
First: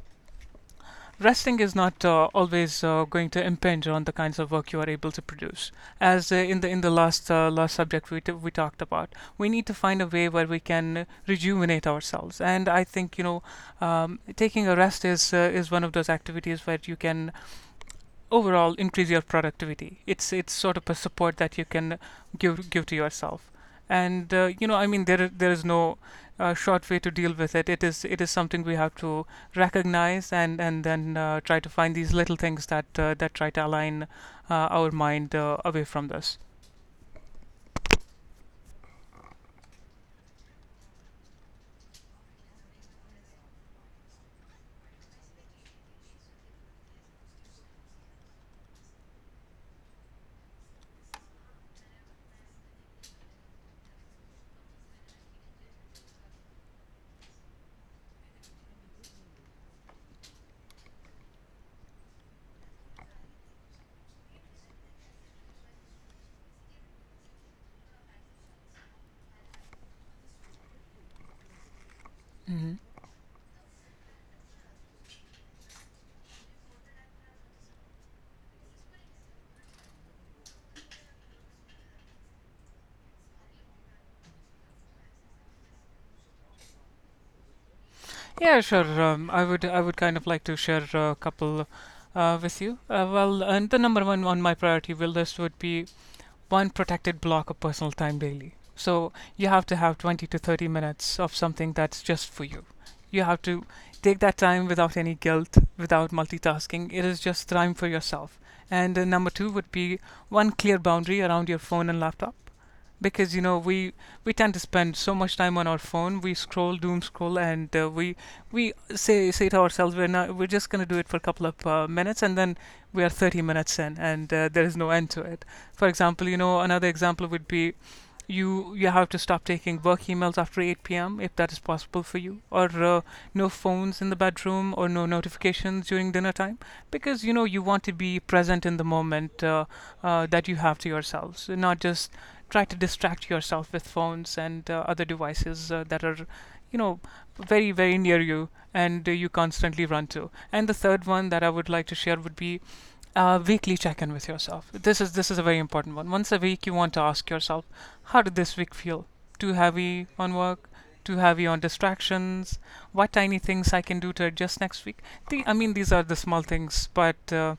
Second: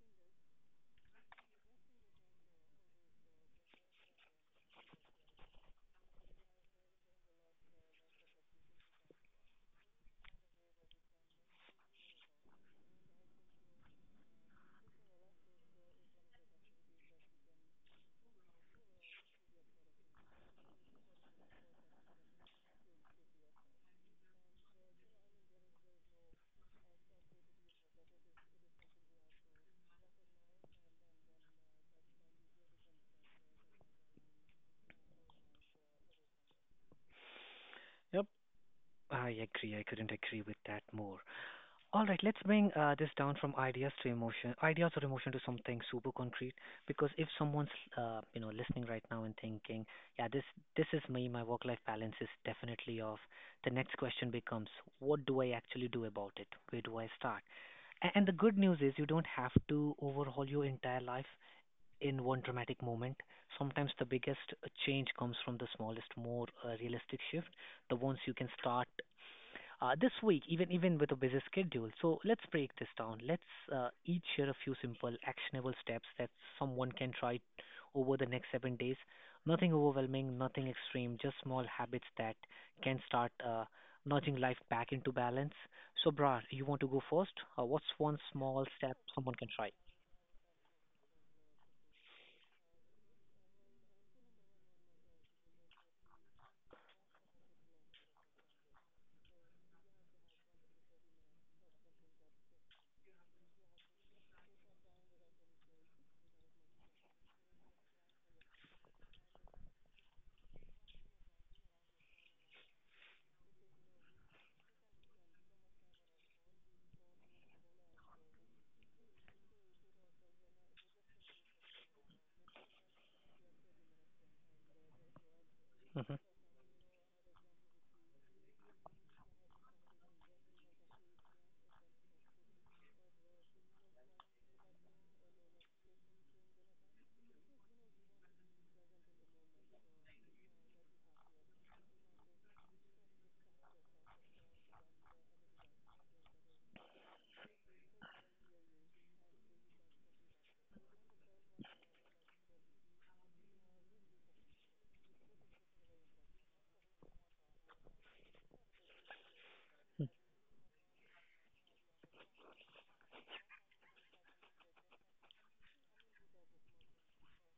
Speaker 2: resting is not uh, always uh, going to impinge on the kinds of work you are able to produce. As uh, In the in the last uh, last subject we, t- we talked about, we need to find a way where we can rejuvenate ourselves. And I think, you know, um, taking a rest is uh, is one of those activities where you can overall increase your productivity. It's it's sort of a support that you can give give to yourself. And uh, You know, I mean, there there is no uh, short way to deal with it. It is it is something we have to recognize, and and then uh, try to find these little things that uh, that try to align uh, our mind uh, away from this.
Speaker 1: Yep, I agree. I couldn't agree with that more. All right, let's bring uh, this down from ideas to emotion, ideas or emotion to something super concrete. Because if someone's, uh, you know, listening right now and thinking, "Yeah, this this is me. My work-life balance is definitely off," the next question becomes, "What do I actually do about it? Where do I start?" A- And the good news is, you don't have to overhaul your entire life in one dramatic moment. Sometimes the biggest uh, change comes from the smallest, more uh, realistic shift, the ones you can start uh, this week, even even with a busy schedule. So let's break
Speaker 2: Hmm.
Speaker 1: this down. Let's uh, each share a few simple, actionable steps that someone can try over the next seven days. Nothing overwhelming, nothing extreme, just small habits that can start uh, nudging life back into balance. So, Bra, you want to go first? Uh, what's one
Speaker 2: Yeah,
Speaker 1: small step
Speaker 2: sure. Um,
Speaker 1: someone
Speaker 2: I
Speaker 1: can
Speaker 2: would
Speaker 1: try?
Speaker 2: I would kind of like to share a couple uh, with you. Uh, well, and the number one on my priority will list would be one protected block of personal time daily. So you have to have twenty to thirty minutes of something that's just for you. You have to take that time without any guilt, without multitasking. It is just time for yourself. And uh, Number two would be one clear boundary around your phone and laptop, because you know we we tend to spend so much time on our phone. We scroll, doom scroll, and uh, we we say say to ourselves, we're not, we're just going to do it for a couple of uh, minutes, and then we are thirty minutes in, and uh, there is no end to it. For
Speaker 1: Hmm.
Speaker 2: example, you know, another example would be, you you have to stop taking work emails after eight p m if that is possible for you, or uh, no phones in the bedroom, or no notifications during dinner time, because you know you want to be present in the moment uh, uh, that you have to yourselves, not just try to distract yourself with phones and uh, other devices uh, that are, you know, very very near you, and uh, you constantly run to. And the third one that I would like to share would be uh, weekly check-in with yourself. This is this is a very important one. Once a week you want to ask yourself, how did this week feel? Too heavy on work? Too heavy on distractions? What tiny things I can do to adjust next week? the, I mean, these are the small things, but uh,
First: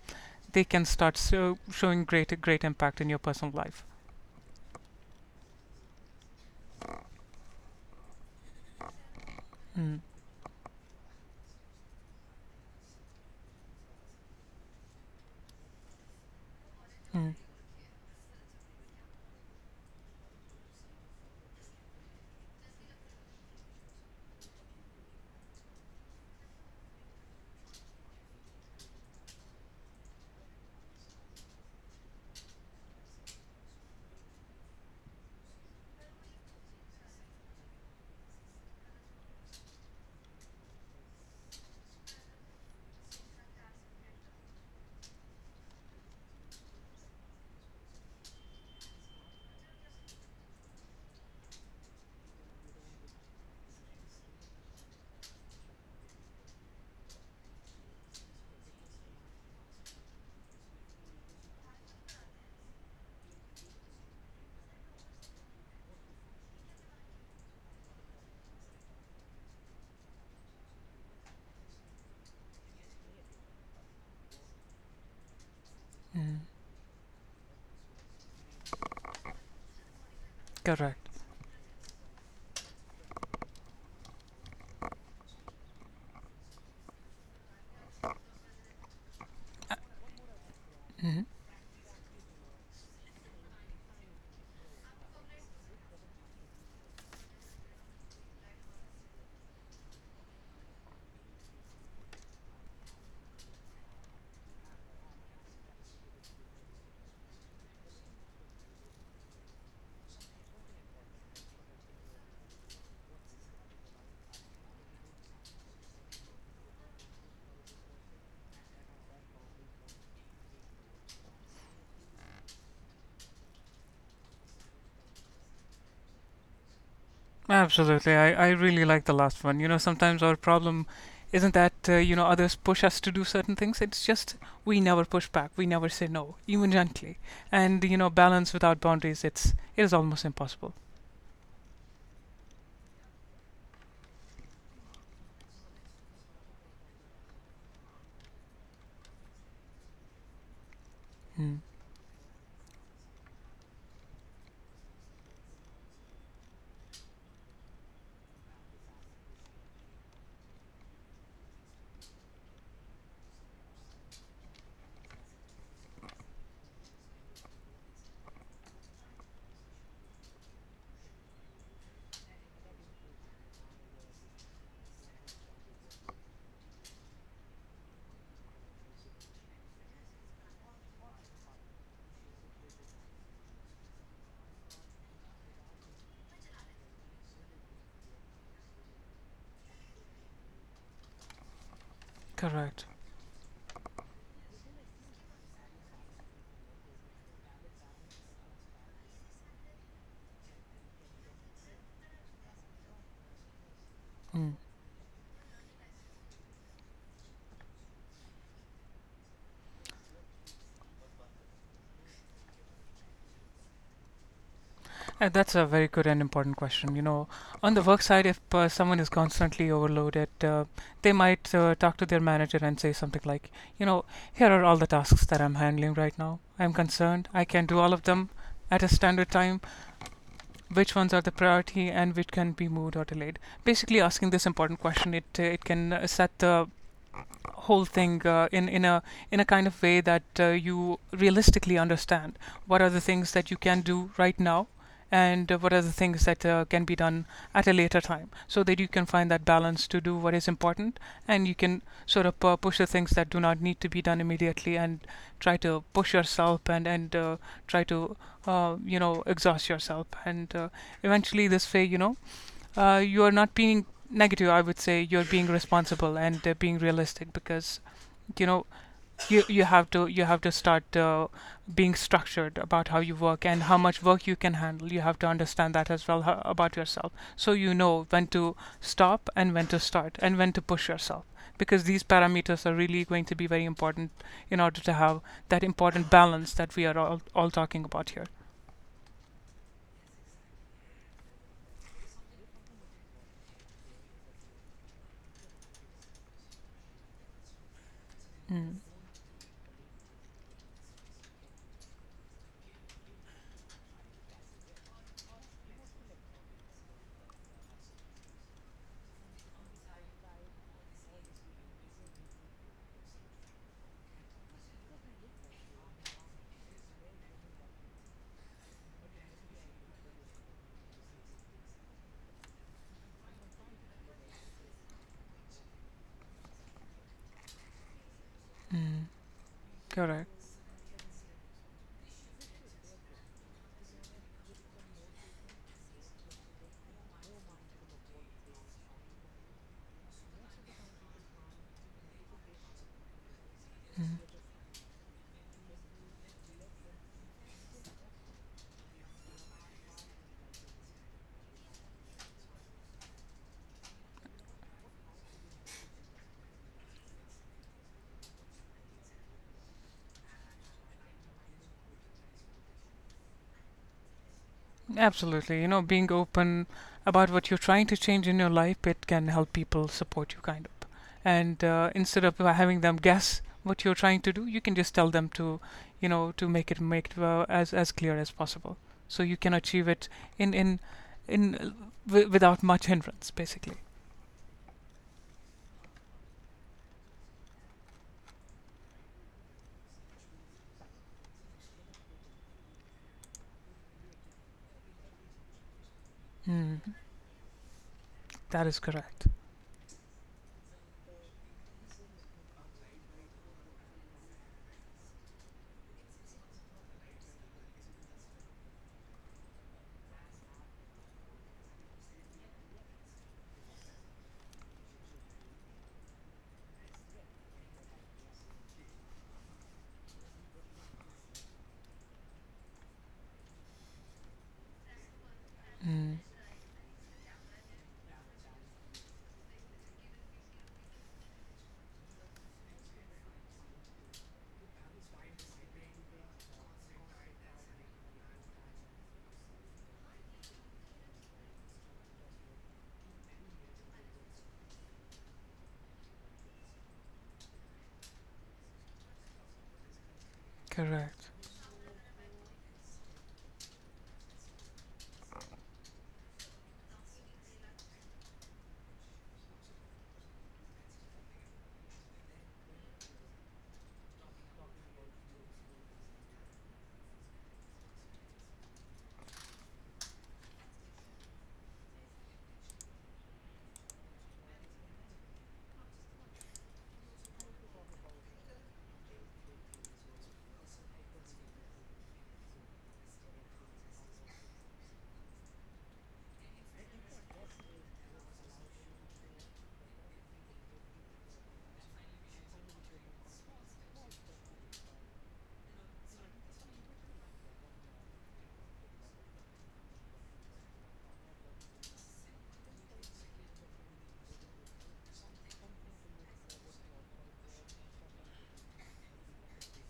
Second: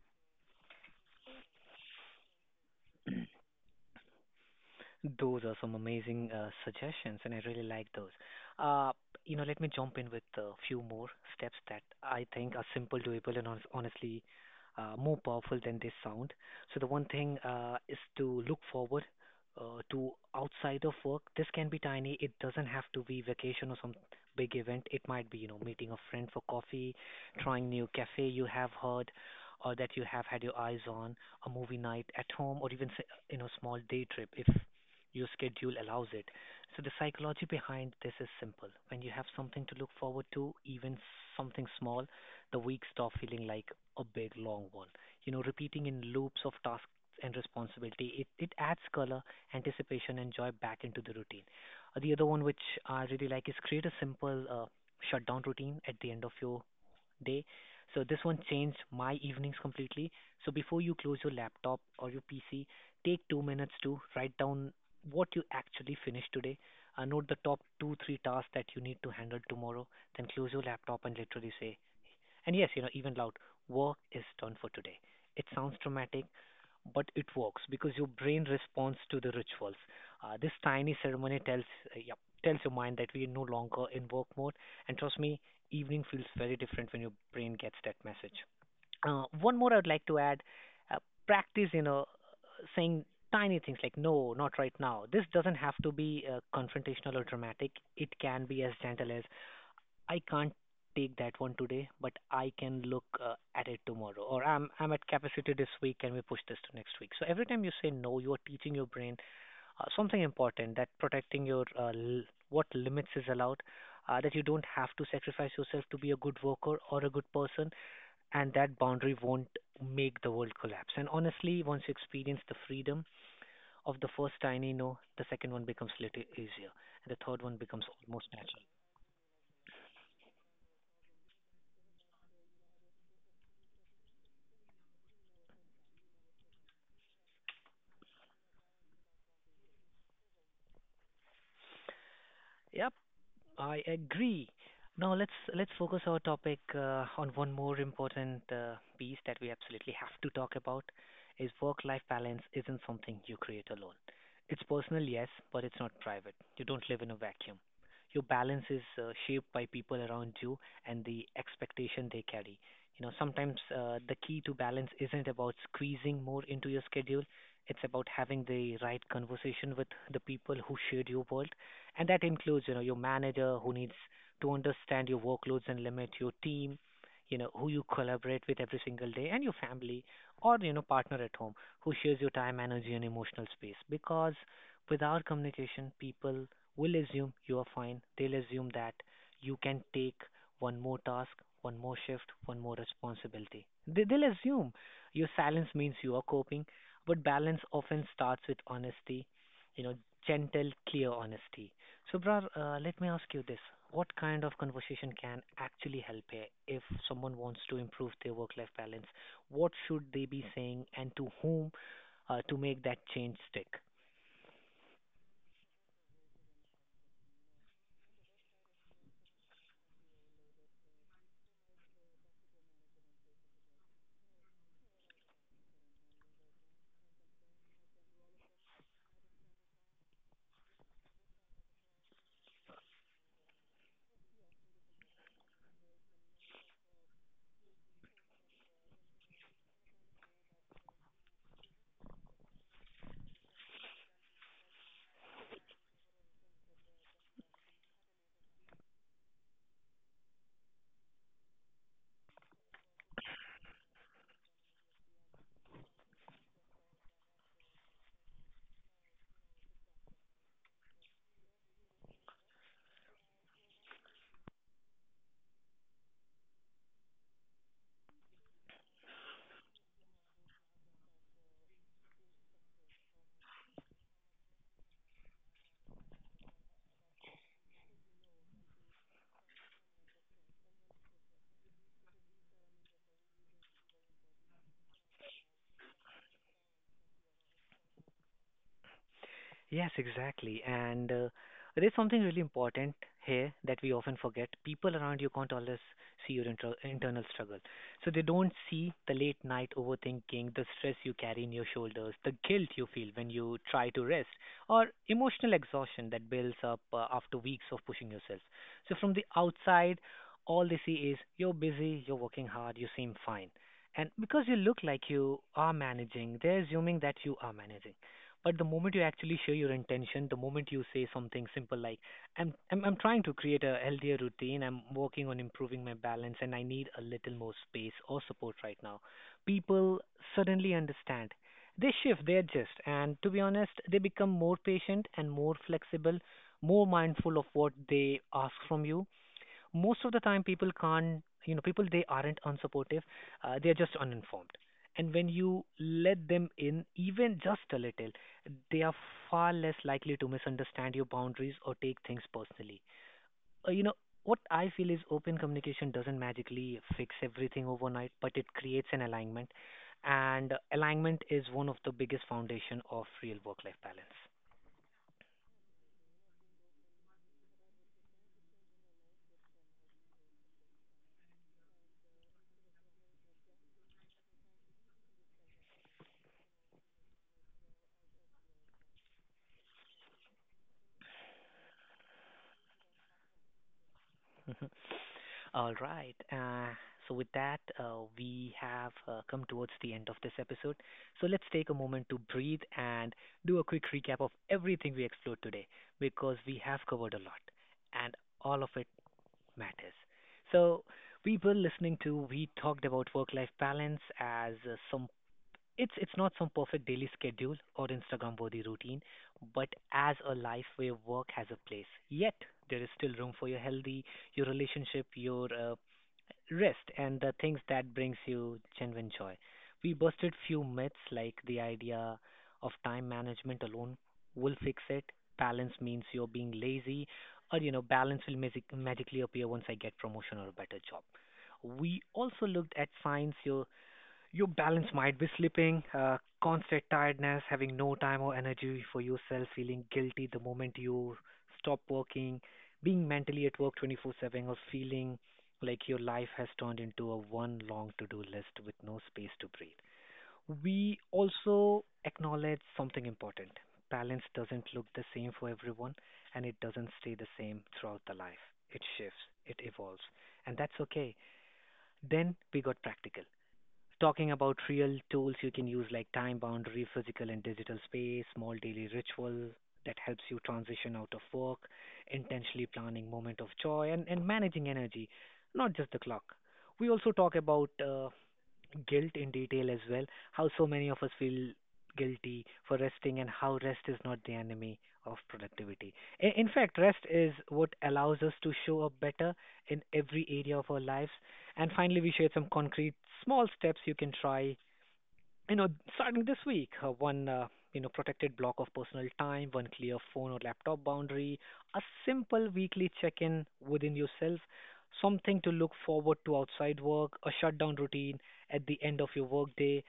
Speaker 2: they can start so showing great great impact in your personal life.
Speaker 1: Those are some amazing uh, suggestions, and I really like those. Uh, you know, let me jump
Speaker 2: Mm.
Speaker 1: in with a few more steps that I think are simple, doable, and hon- honestly uh, more powerful than they sound. So the one
Speaker 2: Mm.
Speaker 1: thing uh, is to look forward uh, to outside of work. This can be tiny. It doesn't have to be vacation or some big event. It might be, you know, meeting a friend for coffee, trying new cafe you have heard or that you have had your eyes on, a movie night at home, or even s- you know small day trip if your schedule allows it. So the psychology behind this is simple. When you have something to look forward to, even something small, the week stop feeling like a big long one. You know, repeating in loops of tasks and responsibility, it, it adds color, anticipation, and joy back into the routine. Uh, the other one which I really like is create a simple uh, shutdown routine at the end of your day. So this one changed my evenings completely. So before you close your laptop or your P C, take two minutes to write down what you actually finished today. Uh, note the top two, three tasks that you need to handle tomorrow. Then close your laptop and literally say, and yes, you know, even loud, work is done for today. It sounds dramatic,
Speaker 2: Mm,
Speaker 1: but it works because your brain responds to the rituals. Uh, this tiny
Speaker 2: correct.
Speaker 1: ceremony tells, uh, yep, tells your mind that we are no longer in work mode. And trust me, evening feels very different when your brain gets that message. Uh, one more I'd like to add, uh,
Speaker 2: Mhm.
Speaker 1: practice, you know, saying tiny things like, no, not right now. This doesn't have to be uh, confrontational or dramatic. It can be as gentle as, I can't take that one today, but I can look uh, at it tomorrow. Or I'm I'm at capacity this week. Can we push this to next week? So every time you say no, you are teaching your brain uh, something important, that protecting your uh, l- what limits is allowed. Uh, that you don't have to sacrifice yourself to be a good worker or a good person, and that boundary won't make the world collapse. And honestly, once you experience the freedom of the first tiny no, the second one becomes little easier, and the third one becomes
Speaker 2: Absolutely.
Speaker 1: almost
Speaker 2: I, I
Speaker 1: natural.
Speaker 2: really like the last one. You know, sometimes our problem isn't that, uh, you know, others push us to do certain things. It's just we never push back. We never say no, even gently. And, you know, balance without boundaries, it's, it is almost impossible.
Speaker 1: Yeah, I agree. Now let's let's focus our topic uh, on one more important uh, piece that we absolutely have to talk about, is
Speaker 2: Mm.
Speaker 1: work-life balance isn't something you create alone. It's personal, yes, but it's not private. You don't live in a vacuum. Your balance is uh, shaped by people around you and the expectation they carry. You know, sometimes uh, the key to balance isn't about squeezing more into your schedule. It's about having the right conversation with the people who shared your world, and that includes, you know, your manager who needs to understand your workloads and limit your team, you know, who you collaborate with every single day, and your family or, you know, partner at home who shares your time, energy, and emotional space. Because without communication, people will assume you are fine. They'll assume that you can take one more task, one more shift, one more
Speaker 2: Correct.
Speaker 1: responsibility. They, they'll assume your silence means you are coping, but balance often starts with honesty, you know, gentle, clear honesty. Subrar, uh, let me ask you this. What kind
Speaker 2: Mm.
Speaker 1: of conversation can actually help here if someone wants to improve their work life balance? What should they be saying, and to whom uh, to make that change stick?
Speaker 2: Uh, that's a very good and important question. You know, on the work side, if uh, someone is constantly overloaded, uh, they might uh, talk to their manager and say something like, you know, here are all the tasks that I'm handling right now. I'm concerned. I can do all of them at a standard time. Which ones are the priority and which can be moved or delayed? Basically, asking this important question, it uh, it can uh, set the whole thing uh, in in a in a kind of way that uh, you realistically understand what are the things that you can do right now, and uh, what are the things that uh, can be done at a later time, so that you can find that balance to do what is important, and you can sort of uh, push the things that do not need to be done immediately, and try to push yourself, and and uh, try to uh, you know, exhaust yourself, and uh, eventually this way, you know, uh, you are not being negative. I would say you're being responsible and uh, being realistic, because you know, you you have to, you have to start uh, being structured about how you work and how much work you can handle. You have to understand that as well, ho- about yourself, so you know when to stop and when to start and when to push yourself, because these parameters are really going to be very important in order to have that important balance that we are all, all talking about here.
Speaker 1: Yes, exactly. And uh, there's something really important here that we often forget. People around you can't always see your inter- internal struggle. So they don't
Speaker 2: Mm.
Speaker 1: see the late night overthinking, the stress you carry in your shoulders, the guilt you feel when you try to rest, or emotional exhaustion that builds up uh, after weeks of pushing yourself. So from the outside, all they see is you're busy, you're working hard, you seem fine. And because you look like you are managing, they're assuming that you are managing. But the moment you actually share your intention, the moment you say something simple like, I'm, I'm, I'm trying to create a healthier routine, I'm working on improving my balance, and I need a little more space or support right now, people
Speaker 2: Correct.
Speaker 1: suddenly understand. They shift, they adjust, and to be honest, they become more patient and more flexible, more mindful of what they ask from you. Most of the time people can't, you know, people they aren't unsupportive, uh, they're just uninformed. And when you let them in, even just a little, they are far less likely to misunderstand your boundaries or take things personally. Uh, you know, what I feel is open communication doesn't magically fix everything overnight, but it creates an alignment, and alignment is one of the biggest foundation of real work life balance.
Speaker 2: Absolutely. You know, being open about what you're trying to change in your life, it can help people support you kind of. And uh, instead of uh, having them guess what you're trying to do, you can just tell them to, you know, to make it make it, uh, as as clear as possible, so you can achieve it in in in uh, w- without much hindrance, basically.
Speaker 1: Mhm. All right. Uh, so, with that, uh, we have uh, come towards the end of this episode. So, let's take a moment to breathe and do a quick recap of everything we explored today, because we have
Speaker 2: Mm,
Speaker 1: covered a lot, and all
Speaker 2: that
Speaker 1: of
Speaker 2: is
Speaker 1: it
Speaker 2: correct.
Speaker 1: matters. So, people listening to, we talked about work life balance as uh, some it's it's not some perfect daily schedule or Instagram worthy routine, but as a life where work has a place. Yet there is still room for your healthy, your relationship, your uh, rest, and the things that brings you genuine joy. We busted few myths like the idea of time management alone will fix it. Balance means
Speaker 2: Mm,
Speaker 1: you're being lazy, or you know balance will magic- magically appear once I get promotion or a better job. We also looked at signs your your balance might be slipping, uh, constant tiredness, having no time or energy for yourself, feeling guilty the moment you stop working, being mentally at work twenty-four seven, or feeling like your life has turned into a one long to-do list with no space to breathe. We
Speaker 2: correct.
Speaker 1: also acknowledge something important. Balance doesn't look the same for everyone, and it doesn't stay the same throughout the life. It shifts, it evolves, and that's okay. Then we got practical, talking about real tools you can use like time boundary, physical and digital space, small daily ritual that helps you transition out of work, intentionally planning moment of joy, and, and managing energy, not just the clock. We also talk about uh, guilt in detail as well. How so many of us feel guilty for resting, and how rest is not the enemy of productivity. In, in fact, rest is what allows us to show up better in every area of our lives. And finally, we shared some concrete small steps you can try, you know, starting this week, uh, one uh, you know protected block of personal time, one clear phone or laptop boundary, a simple weekly check-in within yourself, something to look forward to outside work, a shutdown routine at the end of your workday,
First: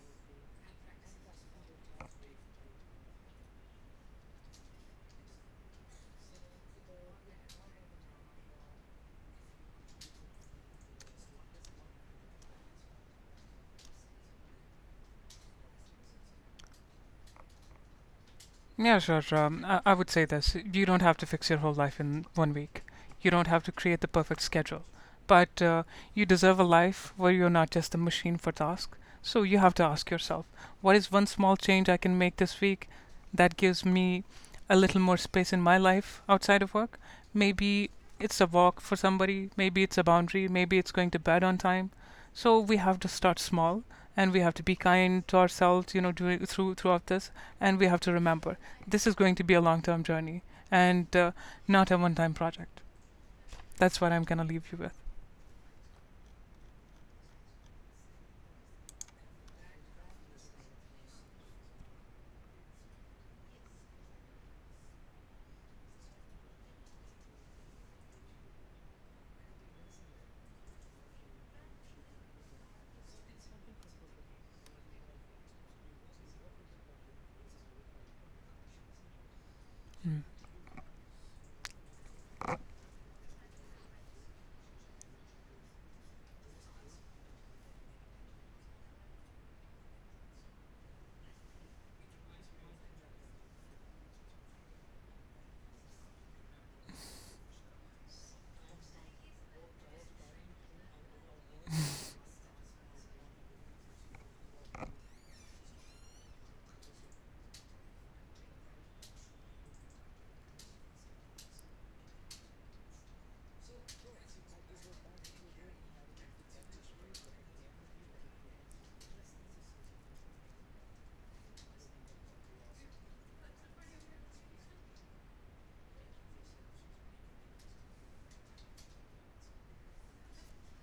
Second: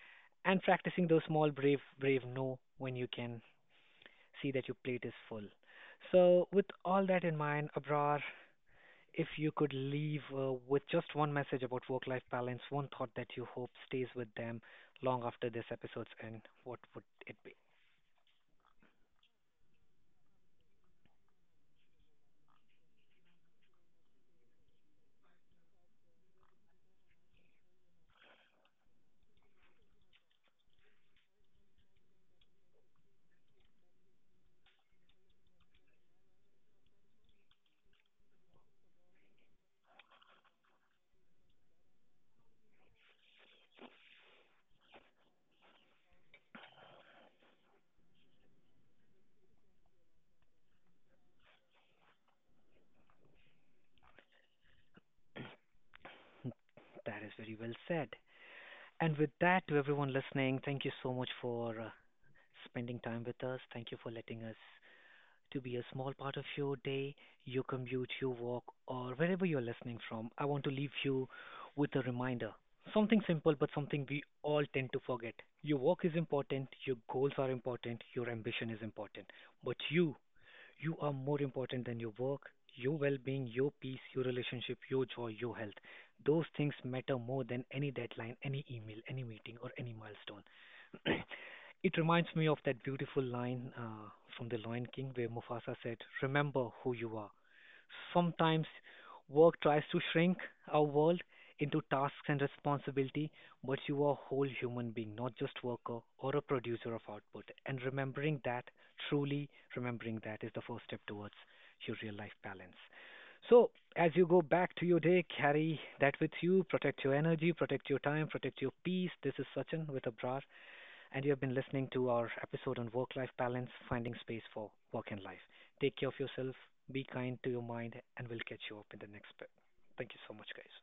Speaker 1: and practicing those small brave brave no when you can see that your plate is full. So with all that in mind, Abrar, if you could leave uh, with just one message about work life balance, one thought that you hope stays with them long after this episode's end, what would it be?
Speaker 2: Yeah, sure. sure. Um, I, I would say this. You don't have to fix your whole life in one week. You don't have to create the perfect schedule. But uh, you deserve a life where you're not just a machine for tasks. So you have to ask yourself, what is one small change I can make this week that gives me a little more space in my life outside of work? Maybe it's a walk for somebody, maybe it's a boundary, maybe it's going to bed on time. So we have to start small, and we have to be kind to ourselves, you know, during, through, throughout this. And we have to remember this is going to be a long term journey, and uh, not a one time project. That's what I'm going to leave you with.
Speaker 1: That is very well said. And with that, to everyone listening, thank you so much for uh, spending time with us. Thank you for letting us to be a small part of your day, your commute, your walk, or wherever you're listening from. I want to leave you with a reminder. Something simple, but something we all tend to forget. Your work is important, your goals are important, your ambition is important. But you,
Speaker 2: Mm.
Speaker 1: you are more important than your work, your well being, your peace, your relationship, your joy, your health. Those things matter more than any deadline, any email, any meeting, or any milestone. It reminds me of that beautiful line uh, from The Lion King where Mufasa said, Remember who you are. Sometimes work tries to shrink our world into tasks and responsibility, but you are a whole human being, not just worker or a producer of output. And remembering that, truly remembering that, is the first step towards your real life balance. So, as you go back to your day, carry that with you. Protect your energy, protect your time, protect your peace. This is Sachin with Abrar, and you have been listening to our episode on work life balance, finding space for work and life. Take care of yourself, be kind to your mind, and we'll catch you up in the next bit. Thank you so much, guys.